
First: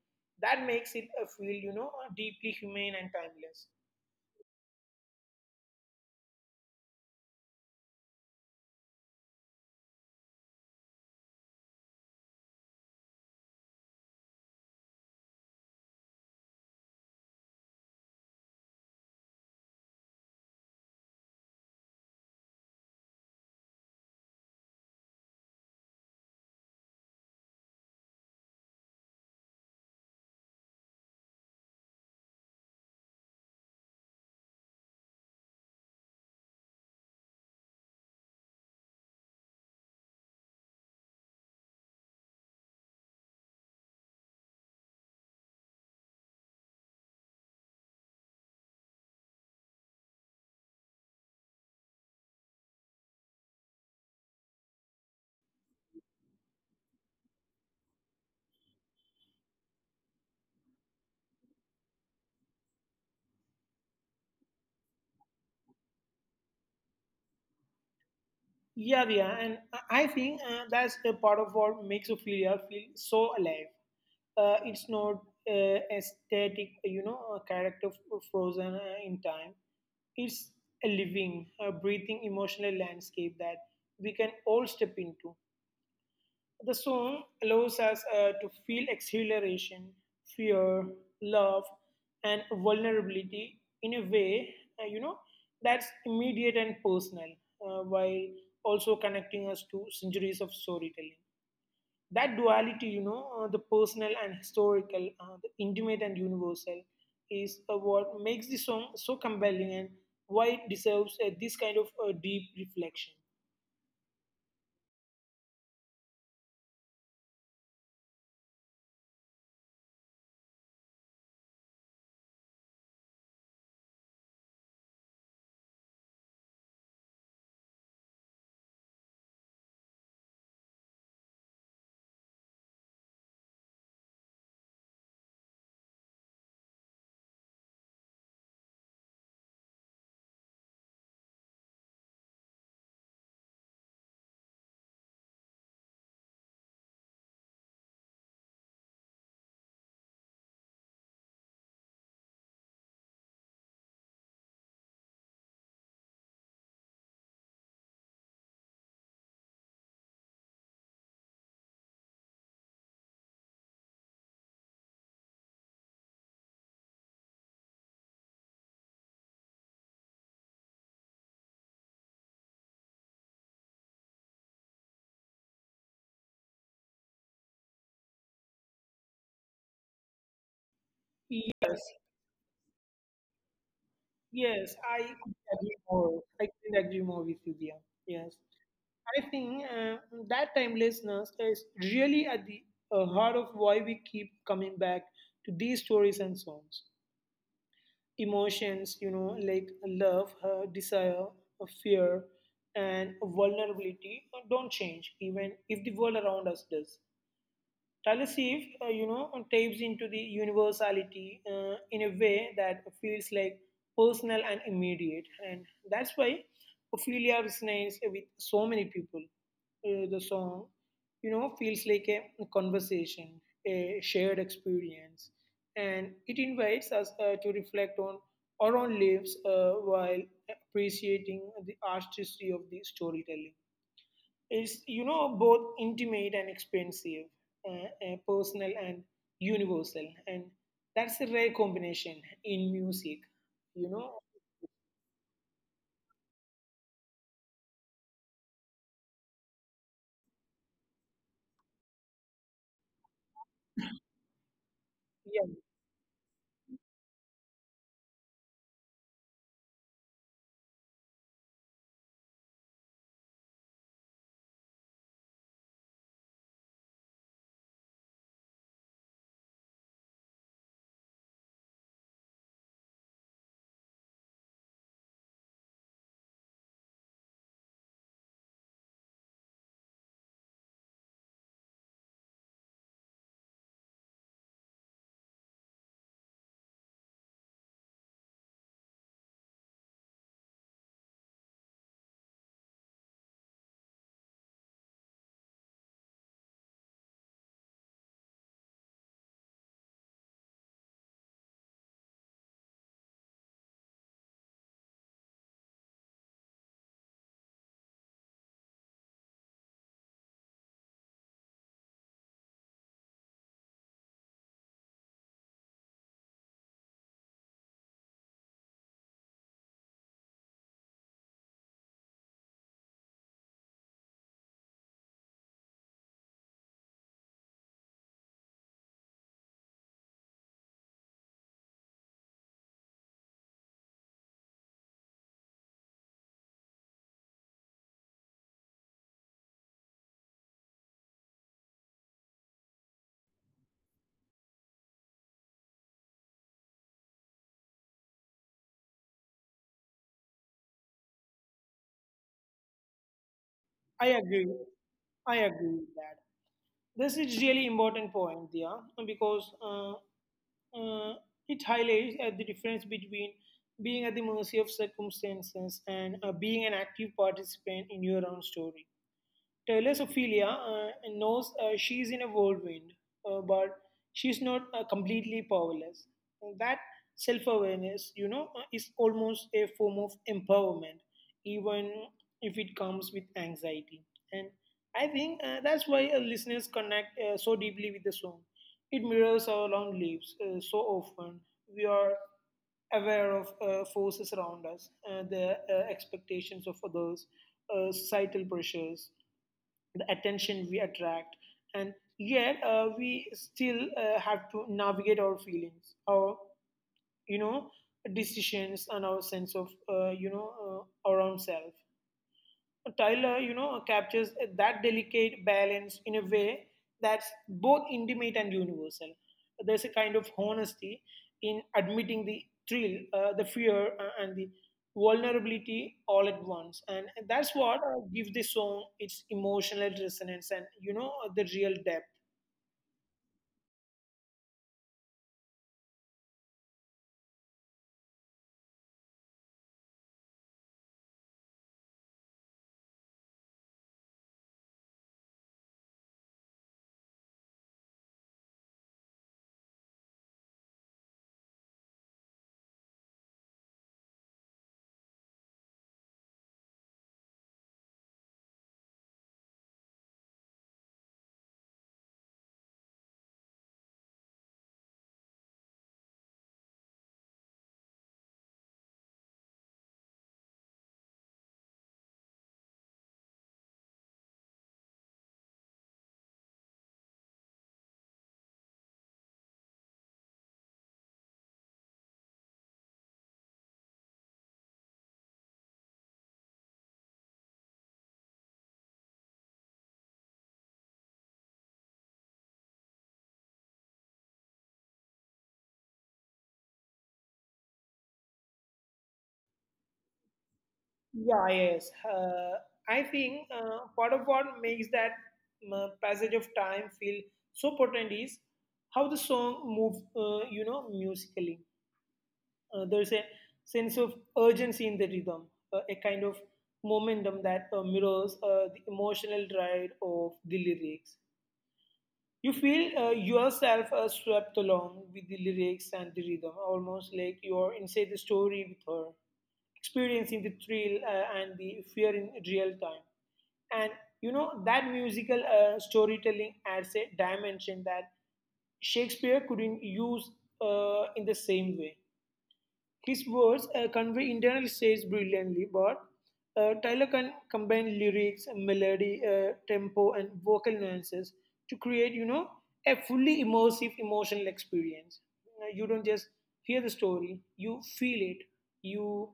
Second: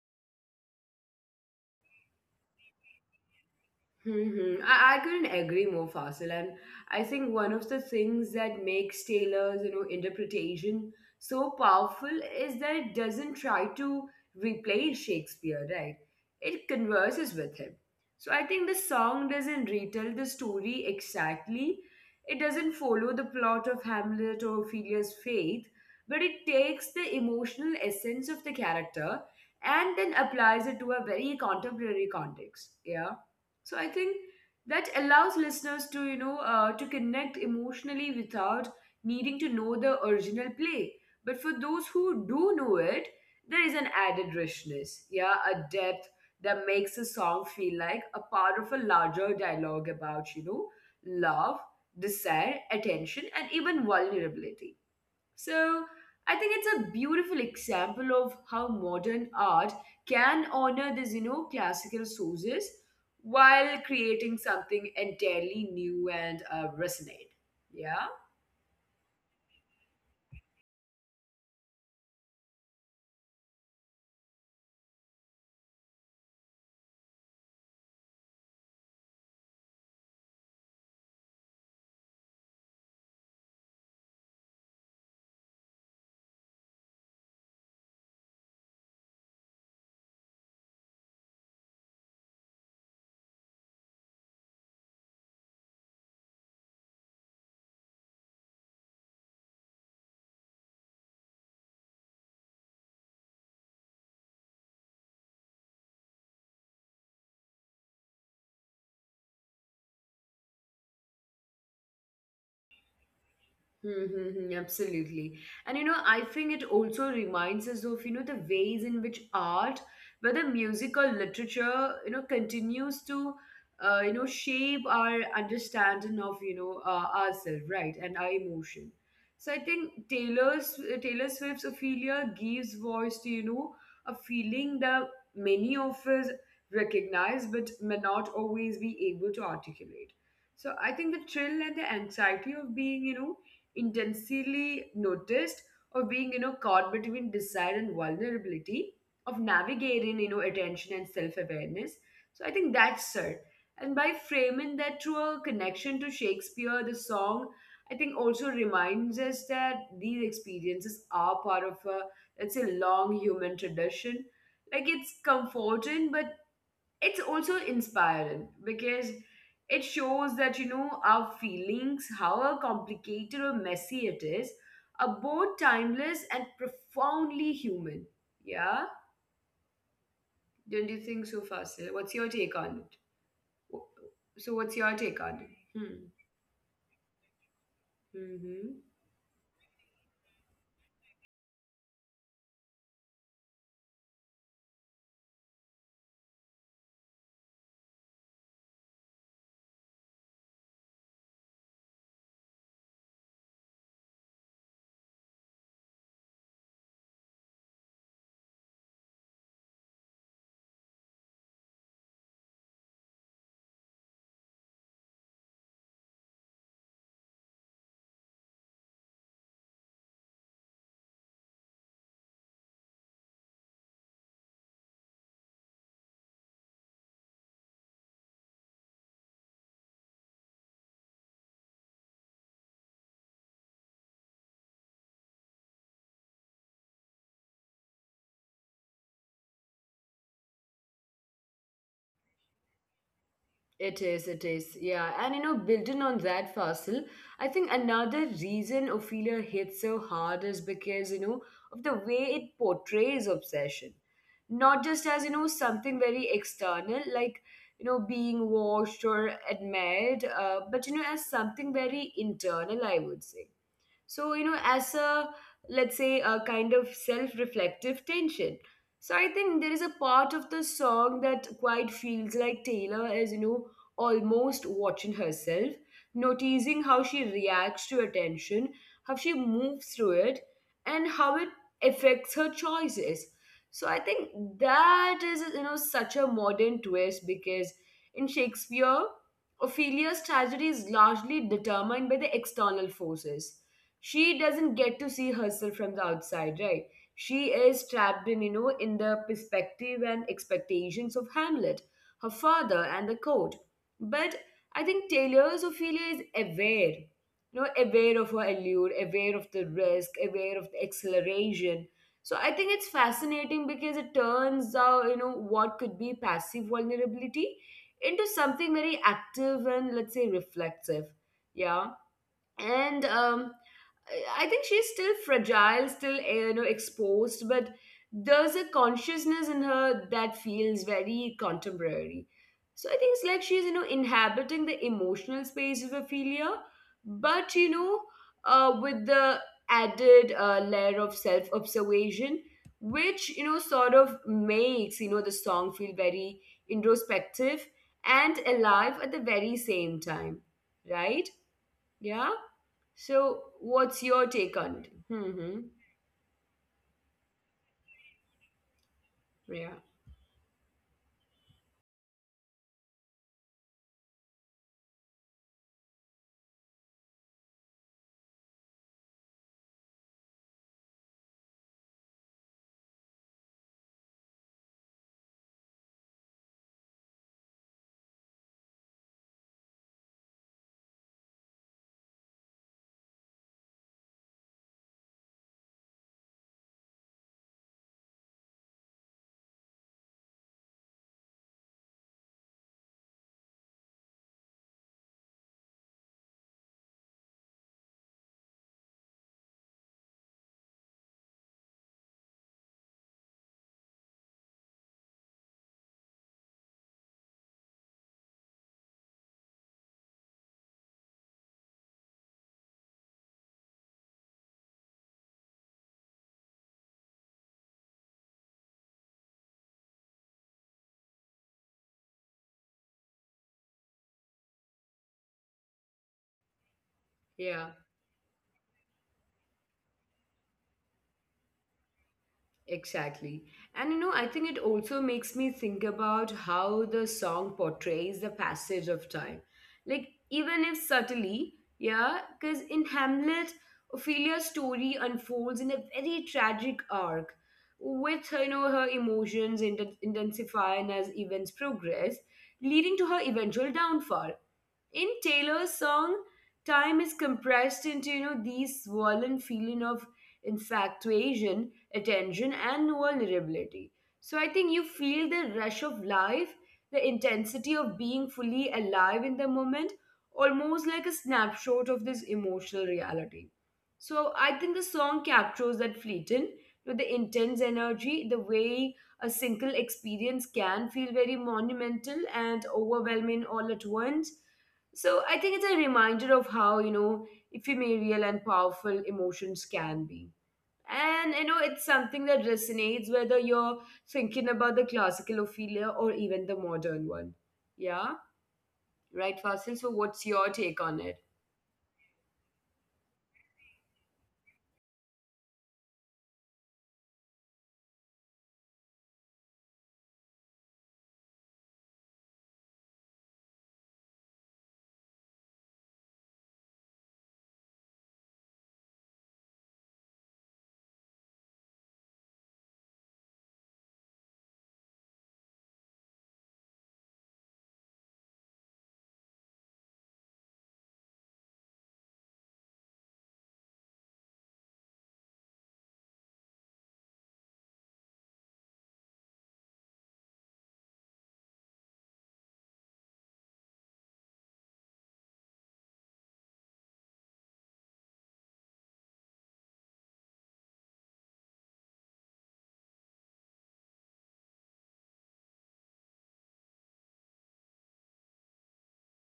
that makes it a feel, you know, deeply humane and timeless. Mm-hmm. I couldn't agree more, Fasil. And I think one of the things that makes Taylor's, interpretation so powerful is that it doesn't try to replace Shakespeare, right? It converses with him. So I think the song doesn't retell the story exactly. It doesn't follow the plot of Hamlet or Ophelia's Faith, but it takes the emotional essence of the character and then applies it to a very contemporary context. Yeah, so I think that allows listeners to, to connect emotionally without needing to know the original play. But for those who do know it, there is an added richness, yeah, a depth that makes a song feel like a part of a larger dialogue about, love, desire, attention, and even vulnerability, so I think it's a beautiful example of how modern art can honor these, classical sources while creating something entirely new and resonate. Yeah. Yeah, yeah, and I think that's a part of what makes Ophelia feel so alive. It's not a static, you know, a character frozen in time. It's a living, a breathing emotional landscape that we can all step into. The song allows us to feel exhilaration, fear, love, and vulnerability in a way, you know, that's immediate and personal, while also connecting us to centuries of storytelling. That duality, you know, the personal and historical, the intimate and universal, is what makes the song so compelling and why it deserves this kind of deep reflection. Mm-hmm, absolutely. And I think it also reminds us of, the ways in which art, whether music or literature, continues to, shape our understanding of, ourselves, right, and our emotion. So I think Taylor Swift's Ophelia gives voice to, a feeling that many of us recognize but may not always be able to articulate. So I think the thrill and the anxiety of being, intensely noticed, of being caught between desire and vulnerability, of navigating attention and self-awareness, so I think that's it. And by framing that through a connection to Shakespeare, the song, I think, also reminds us that these experiences are part of a, let's say, long human tradition. Like it's comforting, but it's also inspiring because it shows that our feelings, however complicated or messy it is, are both timeless and profoundly human. Yeah. Don't you think so, Fasil? What's your take on it? So what's Yes, your I take on it? couldn't agree Hmm. more. I couldn't agree more with you, Dia. Yes, Mm-hmm. I think that timelessness is really at the heart of why we keep coming back to these stories and songs. Emotions, you know, like love, desire, fear, and vulnerability don't change, even if the world around us does. Talasiv, you know, taps into the universality in a way that feels like personal and immediate. And that's why Ophelia resonates with so many people. The song, you know, feels like a conversation, a shared experience. And it invites us to reflect on our own lives while appreciating the artistry of the storytelling. It's, you know, both intimate and expensive, personal and universal, and that's a rare combination in music. You It know, is, it is. Yeah. And you know, building on that, Fasil, I think another reason Ophelia hits so hard is because, you know, of the way it portrays obsession. Not just as, you yeah, know, something very external, like, you know, being watched or admired, but, you know, as something very internal, I would say, so you know, as a, let's say, a kind of self-reflective tension. So I think there is a part of the song that quite feels like Taylor is, you know, almost watching herself, noticing how she reacts to attention, how she moves through it, and how it affects her choices. So I think that is, you know, such a modern twist, because in Shakespeare, Ophelia's tragedy is largely determined by the external forces. She doesn't get to see herself from the outside, right? She is trapped in, you know, in the perspective and expectations of Hamlet, her father, and the court. But I think Taylor's Ophelia is aware, you know, aware of her allure, aware of the risk, aware of the acceleration. So I think it's fascinating because it turns out, you know, what could be passive vulnerability into something very active and, let's say, reflective. Yeah. And I think she's still fragile, still you know, exposed, but there's a consciousness in her that feels very contemporary. So I think it's like she's, you know, inhabiting the emotional space of Ophelia, but you know, with the added layer of self observation, which, you know, sort of makes, you know, the song feel very introspective and alive at the very same time, right? Yeah. So, what's I your agree. take on it? I Hmm. agree with that. This is really important point there because Yeah, uh, it highlights the difference between being at the mercy of circumstances and being an active participant in your own story. Telesophilia knows she is in a whirlwind, but she's not completely powerless. That self awareness, you know, is almost a form of empowerment, even if it comes with anxiety. And I think that's why listeners connect so deeply with the song. It mirrors our long lives so often. We are aware of forces around us, the expectations of others, societal pressures, the attention we attract, and yet we still have to navigate our feelings, our, you know, decisions, and our sense of, you know, our own self. Tyler, you know, captures that delicate balance in a way that's both intimate and universal. There's a kind of honesty in admitting the thrill, the fear, and the vulnerability all at once, and that's yeah, what gives the song its emotional resonance and, you know, the real depth. exactly. And you know, I think it also makes me think about how the song portrays the passage of time. Like, even if subtly, yeah, because in Hamlet, Ophelia's story unfolds in a very tragic arc, with her, you know, her emotions intensifying as events progress, leading to her eventual downfall. In Taylor's song, time is compressed into, you know, these swollen feeling of infatuation, attention, and vulnerability. So I think you feel the rush of life, the intensity of being fully alive in the moment, almost like a snapshot of this emotional reality. So I think the song captures that fleeting, you know, the intense energy, the way a single experience can feel very monumental and overwhelming all at once. So I think it's a reminder of how, you know, ephemeral and powerful emotions can be. And, you know, it's something that resonates whether you're thinking about the classical Ophelia or even the modern one. Yeah? Right, Fasil? So what's your take on it? Yeah, yes. I think part of what makes that passage of time feel so potent is how the song moves, you know, musically. There's a sense of urgency in the rhythm, a kind of momentum that mirrors the emotional ride of the lyrics. You feel yourself swept along with the lyrics and the rhythm, almost like you are inside the story with her, experiencing the thrill and the fear in real time. And, you know, that musical storytelling adds a dimension that Shakespeare couldn't use in the same way. His words convey internal states brilliantly, but Tyler can combine lyrics, melody, tempo, and vocal nuances to create, you know, a fully immersive emotional experience. You don't just hear the story; you feel it. You,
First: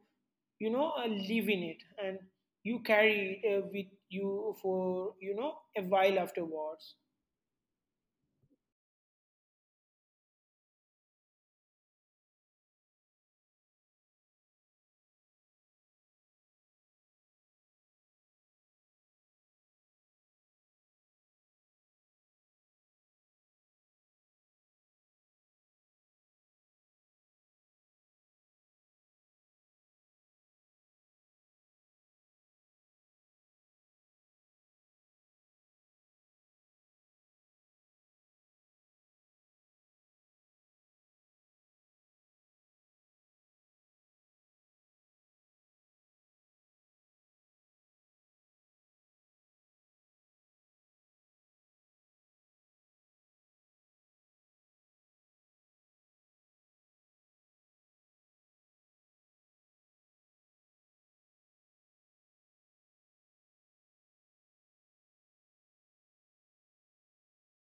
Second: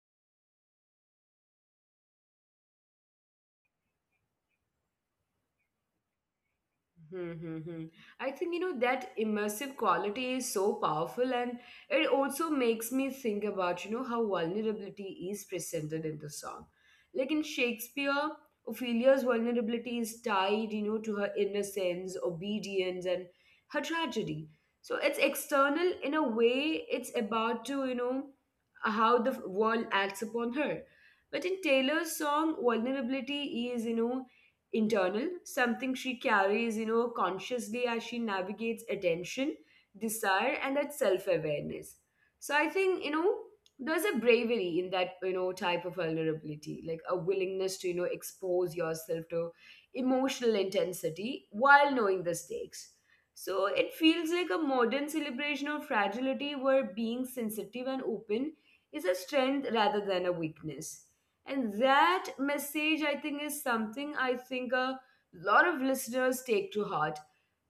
you know, live in it, and you carry it with you for, you know, a while afterwards. Mm-hmm. I think, you know, that immersive quality is so powerful, and it also makes me think about, you know, how vulnerability is presented in the song. Like in Shakespeare, Ophelia's vulnerability is tied, you know, to her innocence, obedience, and her tragedy. So it's external in a way. It's about to, you know, how the world acts upon her. But in Taylor's song, vulnerability is, you know, internal, something she carries, you know, consciously as she navigates attention, desire, and that self awareness. So I think, you know, there's a bravery in that, you know, type of vulnerability, like a willingness to, you know, expose yourself to emotional intensity while knowing the stakes. So it feels like a modern celebration of fragility where being sensitive and open is a strength rather than a weakness. And that message, I think, is something I think a lot of listeners take to heart.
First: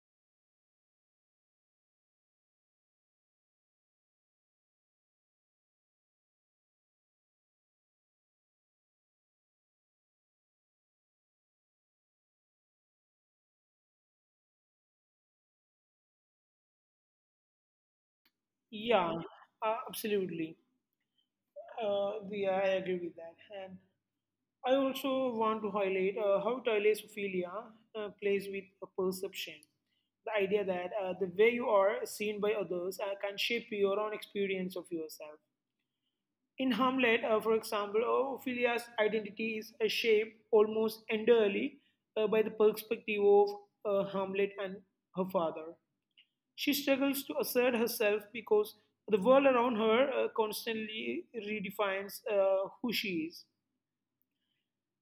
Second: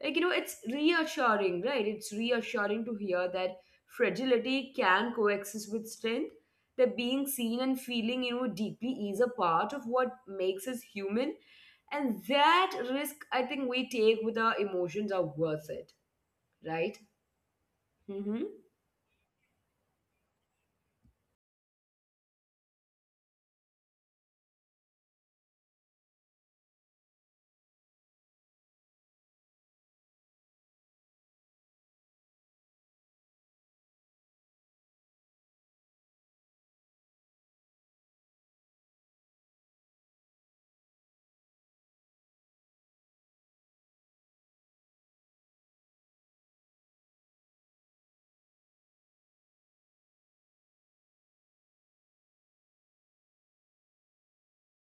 Like, you know, it's reassuring, right? It's reassuring to hear that fragility can coexist with strength, that being seen and feeling, you know, deeply is a part of what makes us human. And that risk, I think, we take with our emotions are worth it, right? Mm-hmm. Yeah, absolutely. Yeah, I agree with that. And I also want to highlight how thalassophilia plays with a perception. The idea that the way you are seen by others can shape your own experience of yourself. In Hamlet, for example, Ophelia's identity is shaped almost entirely by the perspective of Hamlet and her father. She struggles to assert herself because the world around her constantly redefines who she is.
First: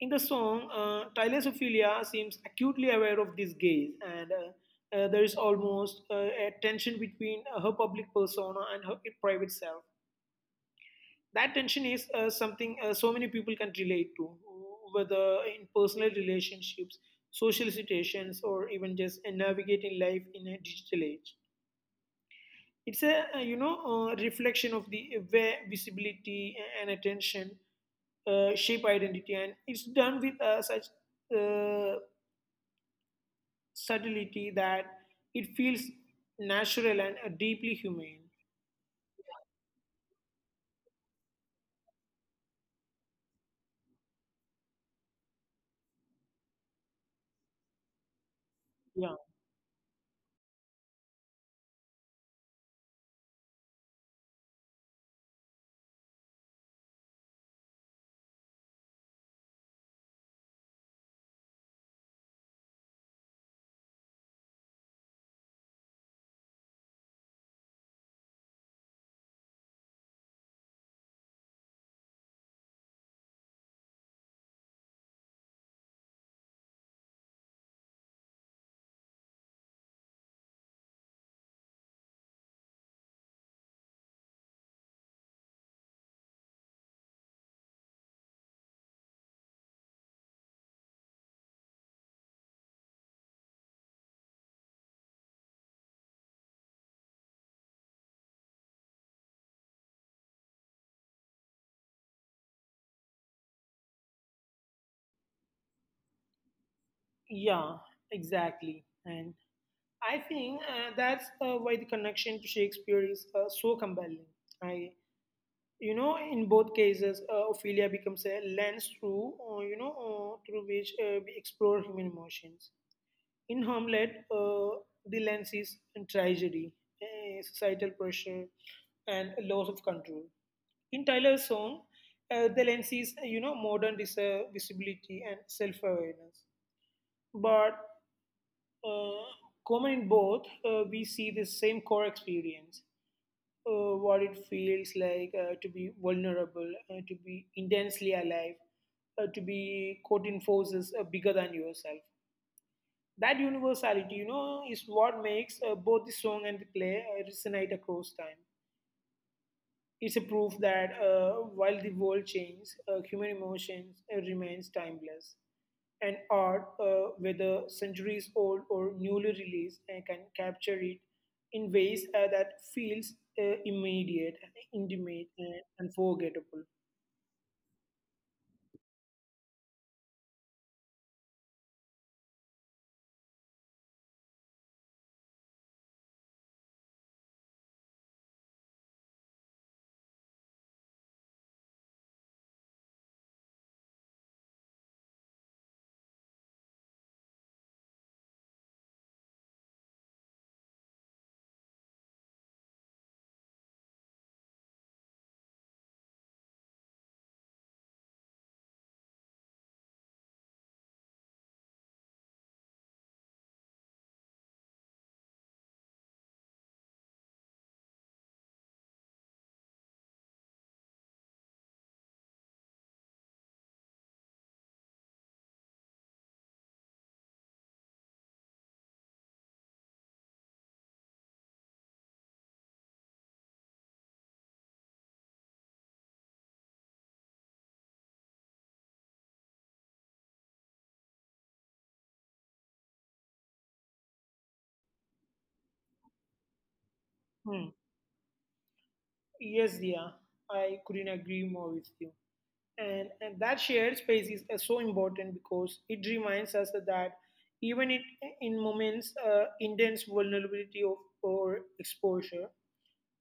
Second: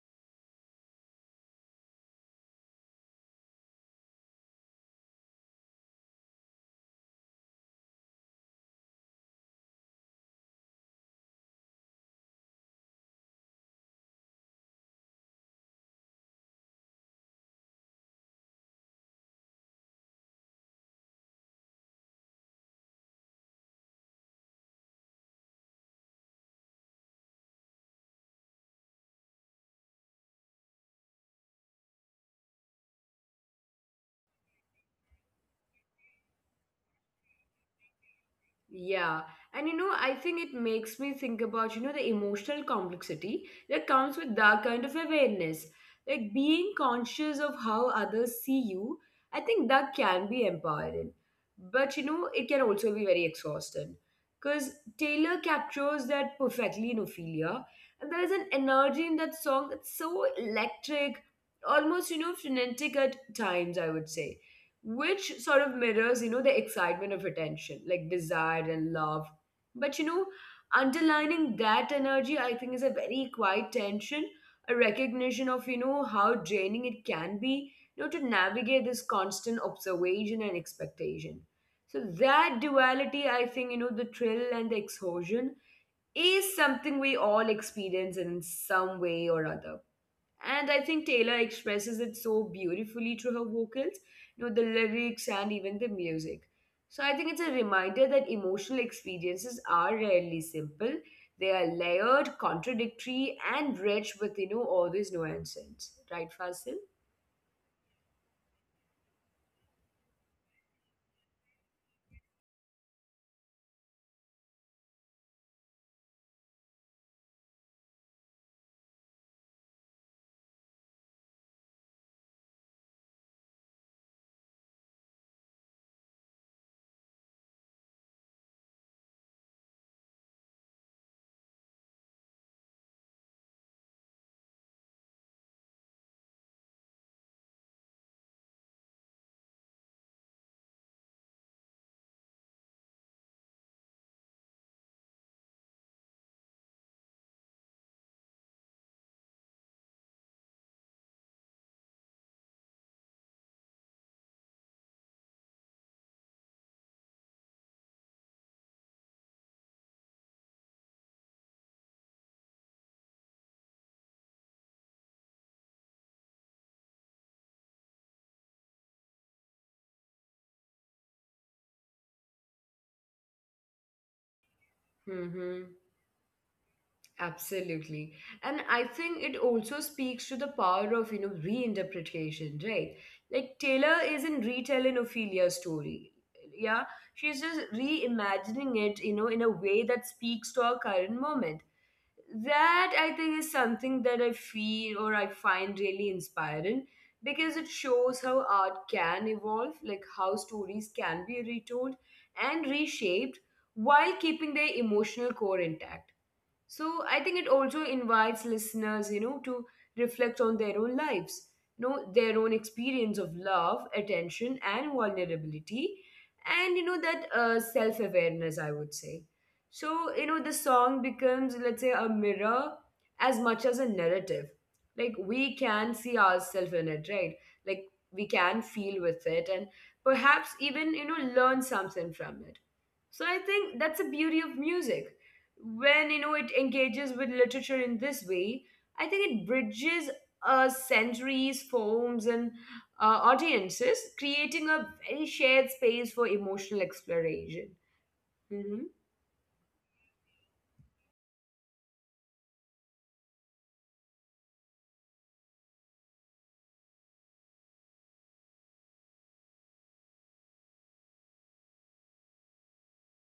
In the song, Thalassophilia seems acutely aware of this gaze, and there is almost a tension between her public persona and her private self. That tension is something so many people can relate to, whether in personal relationships, social situations, or even just navigating life in a digital age. It's a, you know, reflection of the way visibility and attention shape identity, and it's done with such uh, subtlety that it feels natural and deeply humane. Yeah, and you know, I think it makes me think about, you know, the emotional complexity that comes with that kind of awareness. Like being conscious of how others see you, Yeah, I think that can be empowering. But you know, it can also be very exhausting. Because Taylor captures that perfectly in Ophelia, and there is an energy in that song that's so electric, almost, you know, frenetic at times, I would say, which sort of mirrors, you know, the excitement of attention, like desire and love. But, you know, underlining that energy, I think, is a very quiet tension, a recognition of, you know, how draining it can be, you know, to navigate this constant observation and expectation. So that duality, I think, you know, the thrill and the exhaustion is something we all experience in some way or other. And I think Taylor expresses it so beautifully through her vocals, you know, the lyrics and even the music. So I think it's a reminder that emotional experiences are rarely simple. They are layered, contradictory, and rich with, you know, all these nuances. Right, Fasil? yeah, exactly. And I think that's why the connection to Shakespeare is so compelling. I, you know, in both cases, Ophelia becomes a lens through, through which we explore human emotions. In Hamlet, the lens is tragedy, societal pressure, and a loss of control. In Tyler's song, the lens is, you know, modern visibility and self-awareness. But uh, common in both, we see the same core experience, what it feels like to be vulnerable, to be intensely alive, to be caught in forces bigger than yourself. That universality, you know, is what makes both the song and the play resonate across time. It's a proof that while the world changes, human emotions remains timeless. And art, whether centuries old or newly released, can capture it in ways that feels immediate, intimate, and Mm-hmm. unforgettable. Absolutely. And I think it also speaks to the power of, you know, reinterpretation, right? Like Taylor isn't retelling Ophelia's story. Yeah. She's just reimagining it, you know, in a way that speaks to our current moment. That I think is something that I feel or I find really inspiring, because it shows how art can evolve, like how stories can be retold and reshaped while keeping their emotional core intact. So I think it also invites listeners, you know, to reflect on their own lives, you know, their own experience of love, attention, and vulnerability, and you know that self-awareness, I would say. So you know, the song becomes, let's say, a mirror as much as a narrative. Like we can see ourselves in it, right? Like we can feel with it, and perhaps even, you know, learn something from it. So I think that's the beauty of music. When, you know, it engages with literature in this way, I think it bridges centuries, forms, and audiences, creating a very shared space for emotional exploration. Hmm. Yes, yeah, I couldn't agree more with you. And that shared space is so important because it reminds us that even it, in moments intense vulnerability of, or exposure,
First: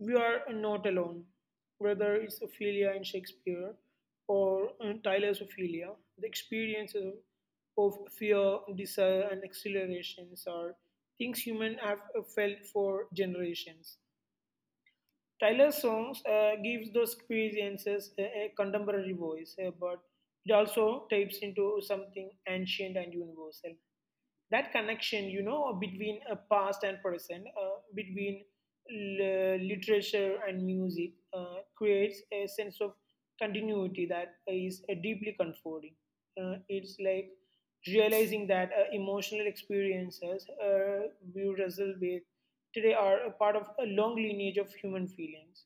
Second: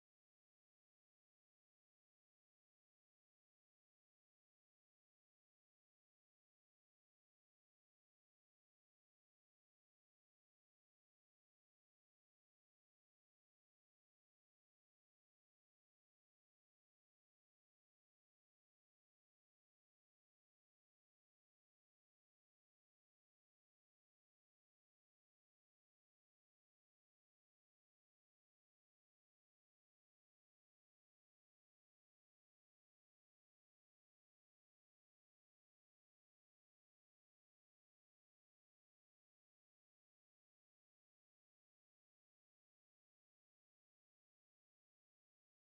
we are not alone. Whether it's Ophelia in Shakespeare or Tyler's Ophelia, the experiences of fear, desire, and exhilarations are things humans have felt for generations. Tyler's songs gives those experiences a contemporary voice, but it also taps into something ancient and universal. That connection, you know, between a past and present, between literature and music, creates a sense of continuity that is deeply comforting. It's like realizing that emotional experiences we wrestle with today are a part of a long lineage of human feelings,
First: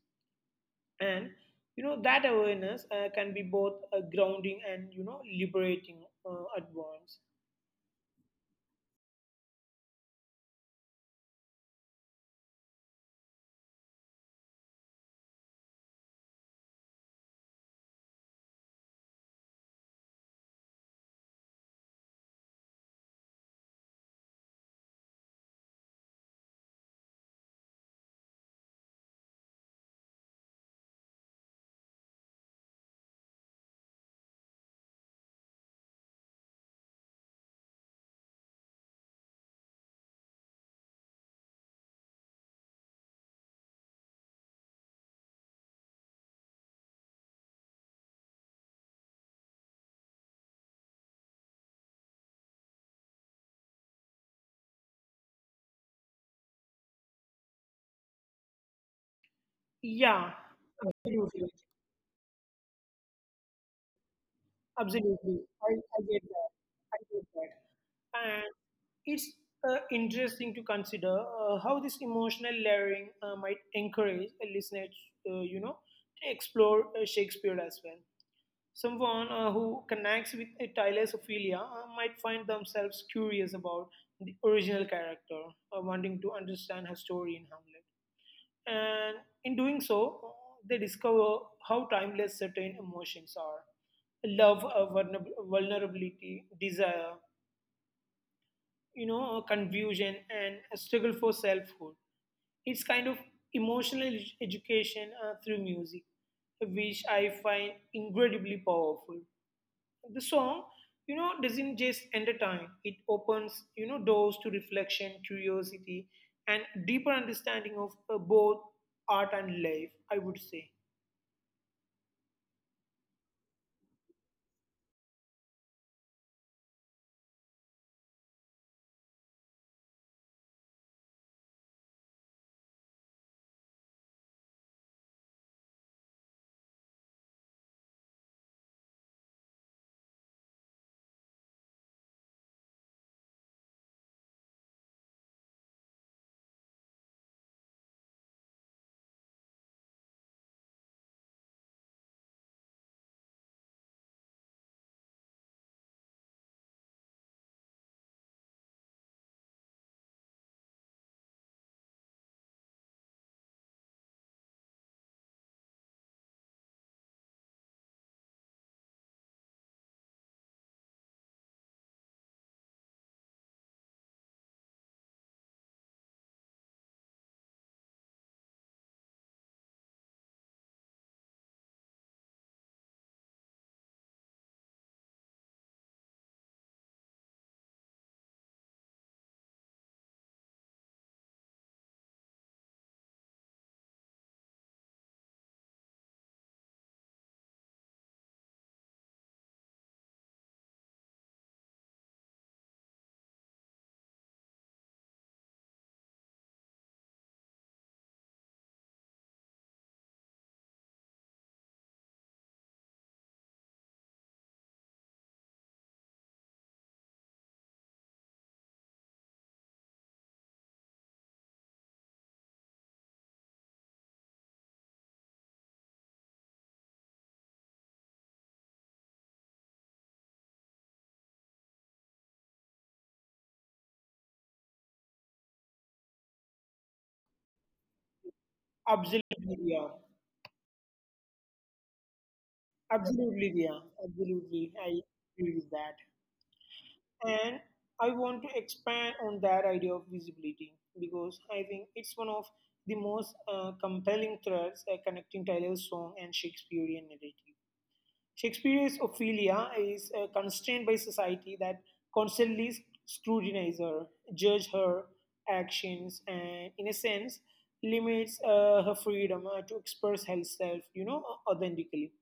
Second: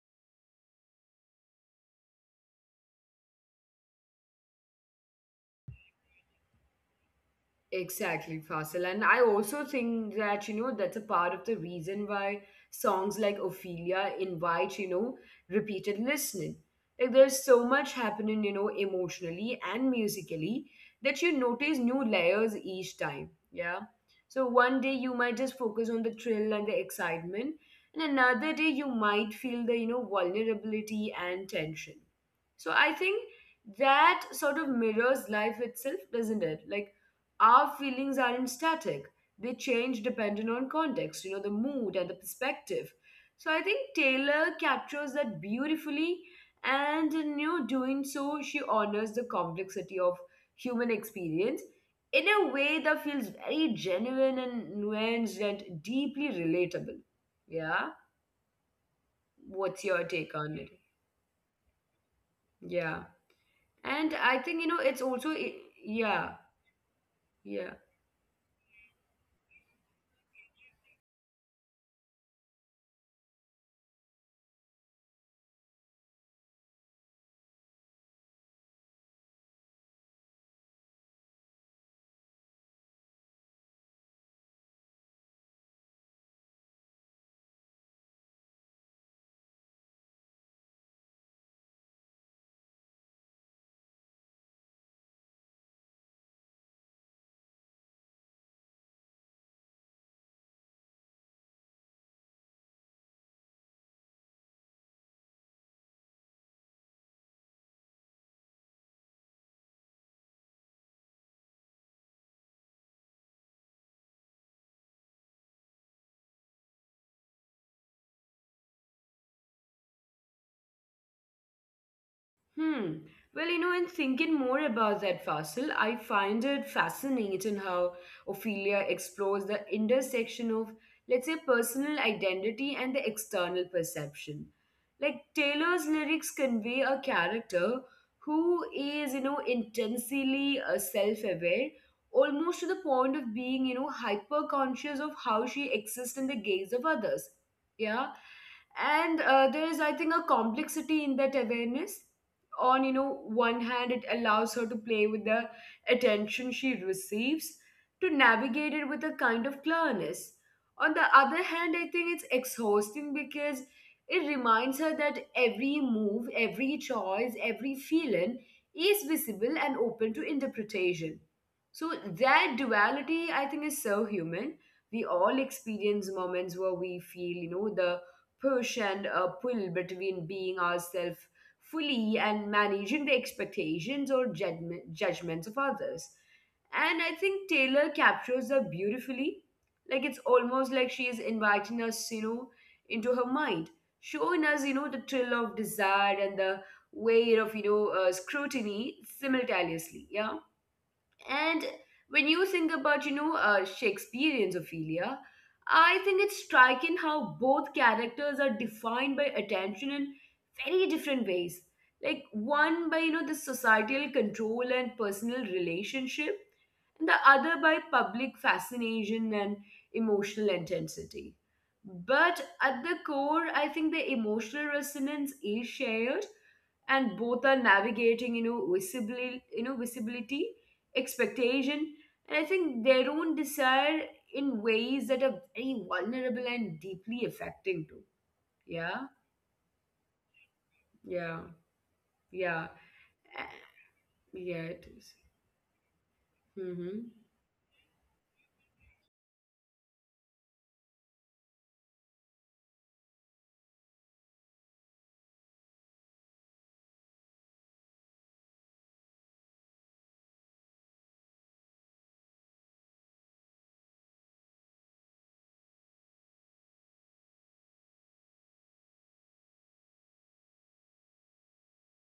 and, you know, that awareness can be both grounding and, you know, liberating at once. Exactly, Faisal. And I also think that, you know, that's a part of the reason why songs like Ophelia invite, you know, repeated listening. Like there's so much happening, you know, emotionally and musically, that you notice new layers each time. Yeah. So one day you might just focus on the thrill and the excitement, and another day you might feel the, you know, vulnerability and tension. So I think that sort of mirrors life itself, doesn't it? Like our feelings aren't static. They change depending on context, you know, the mood and the perspective. So I think Taylor captures that beautifully, and in, you know, doing so, she honors the complexity of human experience in a way that feels very genuine and nuanced and deeply relatable. Yeah. What's your take Yeah, on it? absolutely. Yeah. And I think, you know, it's also, Absolutely. i, I get yeah, that. I get that. yeah. And it's interesting to consider how this emotional layering might encourage a listener, you know, to explore Shakespeare as well. Someone who connects with a Thalassophilia might find themselves curious about the original character, wanting to understand her story in Hamlet. And in doing so, they discover how timeless certain emotions are: love, vulnerability, desire, you know, confusion, and a struggle for selfhood. It's kind of emotional education through music, which I find incredibly powerful. The song, you know, doesn't just entertain; it opens, you know, doors to reflection, curiosity, and deeper understanding of both art and life, I would say. Hmm. Well, you know, in thinking more about that, fossil, I find it fascinating how Ophelia explores the intersection of, let's say, personal identity and the external perception. Like Taylor's lyrics convey a character who is, you know, intensely self-aware, almost to the point of being, you know, hyper-conscious of how she exists in the gaze of others. Yeah. And there is, I think, a complexity in that awareness. On, you know, one hand, it allows her to play with the attention she receives, to navigate it with a kind of clearness. On the other hand, I think it's exhausting because it reminds her that every move, every choice, every feeling is visible and open to interpretation. So that duality, I think, is so human. We all experience moments where we feel, you know, the push and pull between being ourselves fully and managing the expectations or judgments of others. And I think Taylor captures her beautifully. Like it's almost like she is inviting us, you know, into her mind, showing us, you know, the thrill of desire and the weight of, you know, scrutiny simultaneously. Yeah. And when you think about, you know, Shakespearean Ophelia, I think it's striking how both characters are defined by attention in very different ways. Like one by, you know, the societal control and personal relationship, and the other by public fascination and emotional intensity. But at the core, I think the emotional resonance is shared, and both are navigating, you know, visibility, expectation, and I think their own desire in ways that are very vulnerable and deeply affecting too. Yeah, Absolutely. Yeah, yeah, yeah, absolutely. Yeah, yeah. absolutely, It I is. agree with that. Mm-hmm. And I want to expand on that idea of visibility because I think it's one of the most compelling threads connecting Tyler's song and Shakespearean narrative. Shakespeare's Ophelia is constrained by society that constantly scrutinizes her, judge her actions, and in a sense limits her freedom to express herself, you know, authentically.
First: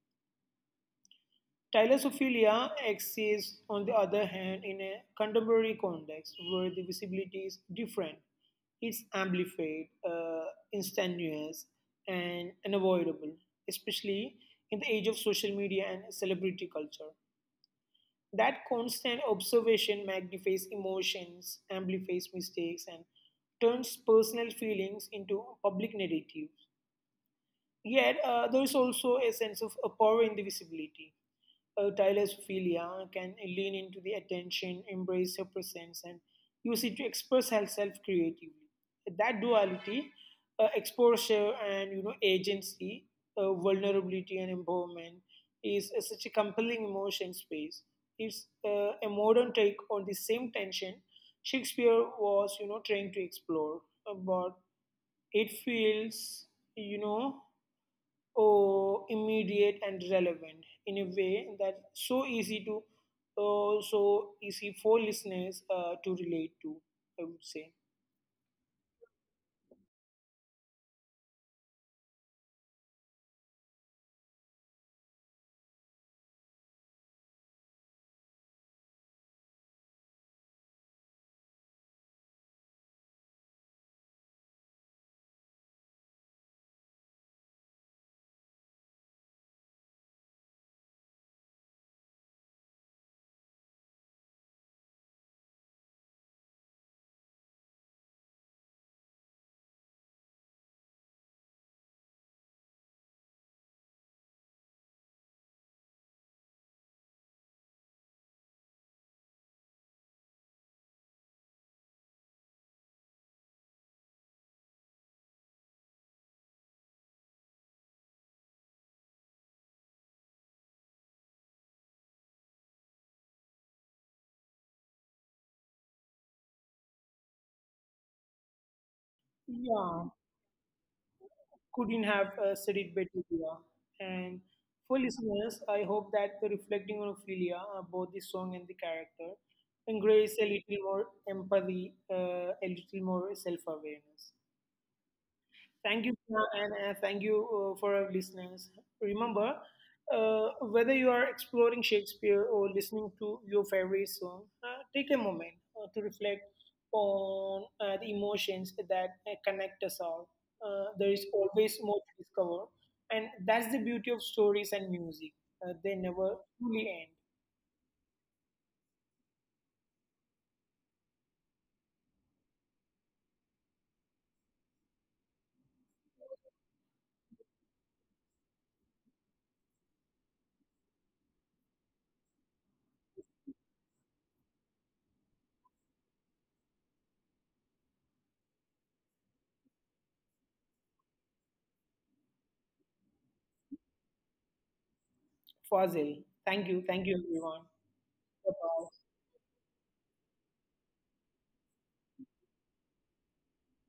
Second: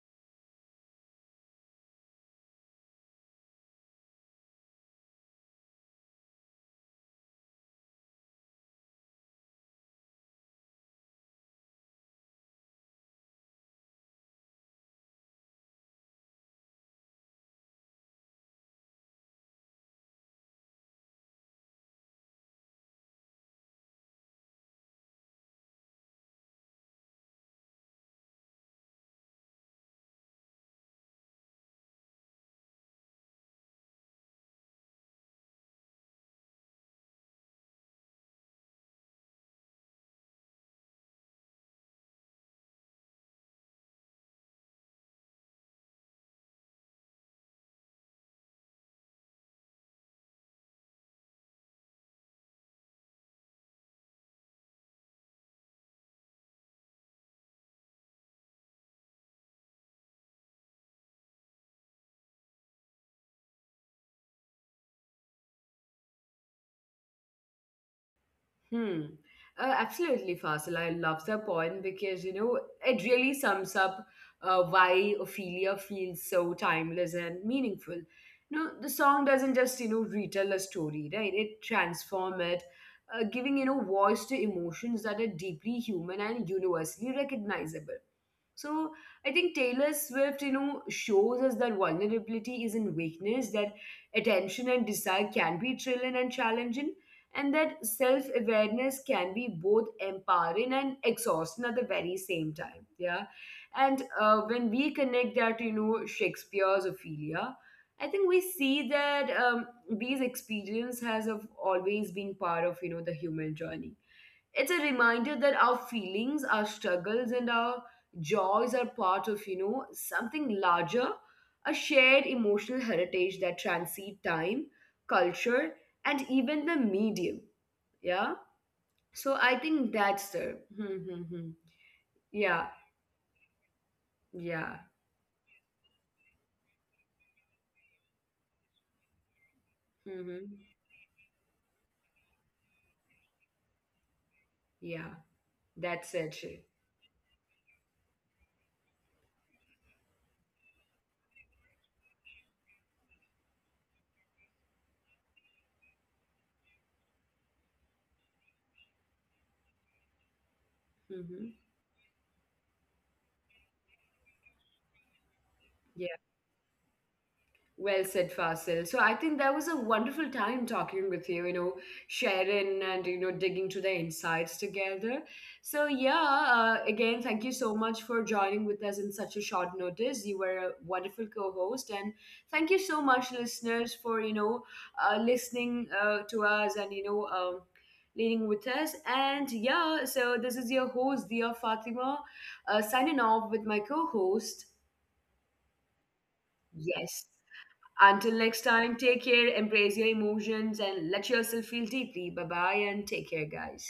Tyler's Ophelia exists, on the other hand, in a contemporary context where the visibility is different. It's amplified, instantaneous, and unavoidable, especially in the age of social media and celebrity culture. That constant observation magnifies emotions, amplifies mistakes, and turns personal feelings into public narratives. Yet, there is also a sense of power in the visibility. A thalassophilia can lean into the attention, embrace her presence, and use it to express herself creatively. That duality, exposure and, you know, agency, vulnerability and empowerment, is such a compelling emotion space. It's a modern take on the same tension Shakespeare was, you know, trying to explore, but it feels, you know, oh, immediate and relevant in a way that's so easy for listeners to relate to, I would say. Hmm. Absolutely, Fasil. I love that point because, you know, it really sums up why Ophelia feels so timeless and meaningful. You know, the song doesn't just, you know, retell a story, right? It transforms it, giving, you know, voice to emotions that are deeply human and universally recognizable. So I think Taylor Swift, you know, shows us that vulnerability is in weakness, that attention and desire can be thrilling and challenging, and that self awareness can be both empowering and exhausting at the very same time. Yeah. And when we connect that to, you know, Shakespeare's Ophelia, I think we see that these experience has of always been part of, you know, the human journey. It's a reminder that our feelings, our struggles, and our joys are part of, you know, something larger, a shared emotional heritage that transcends time, culture, and even the medium. Yeah. So I think Yeah, that's the. Mm-hmm. couldn't have Yeah. said it better. Yeah. And Yeah. for listeners, I hope that the reflecting on Ophelia, both the song and the character, embrace a Hmm. little more empathy, a little more self-awareness. Yeah. Thank That's you, Sneha, it. and thank you for our listeners. Remember, uh, whether you are exploring Shakespeare or listening to your favorite song, take a moment to reflect on the emotions that connect us all. There is Mm-hmm. always more to discover, and that's the beauty of stories and music. They never truly end. Well said, Fasil. So I think that was a wonderful time talking with you, you know, sharing and, you know, digging to the insights together. So, yeah, again, thank you so much for joining with us in such a short notice. You were a wonderful co host. And thank you so much, listeners, for, you know, listening to us and, you know, leading with us. And yeah, so this is your host, Dia Fatima, signing off with my co host. Fazil, thank you, Yes. everyone. Until next Bye-bye. time, take care, embrace your emotions, and let yourself feel deeply. Bye bye, and take care, guys.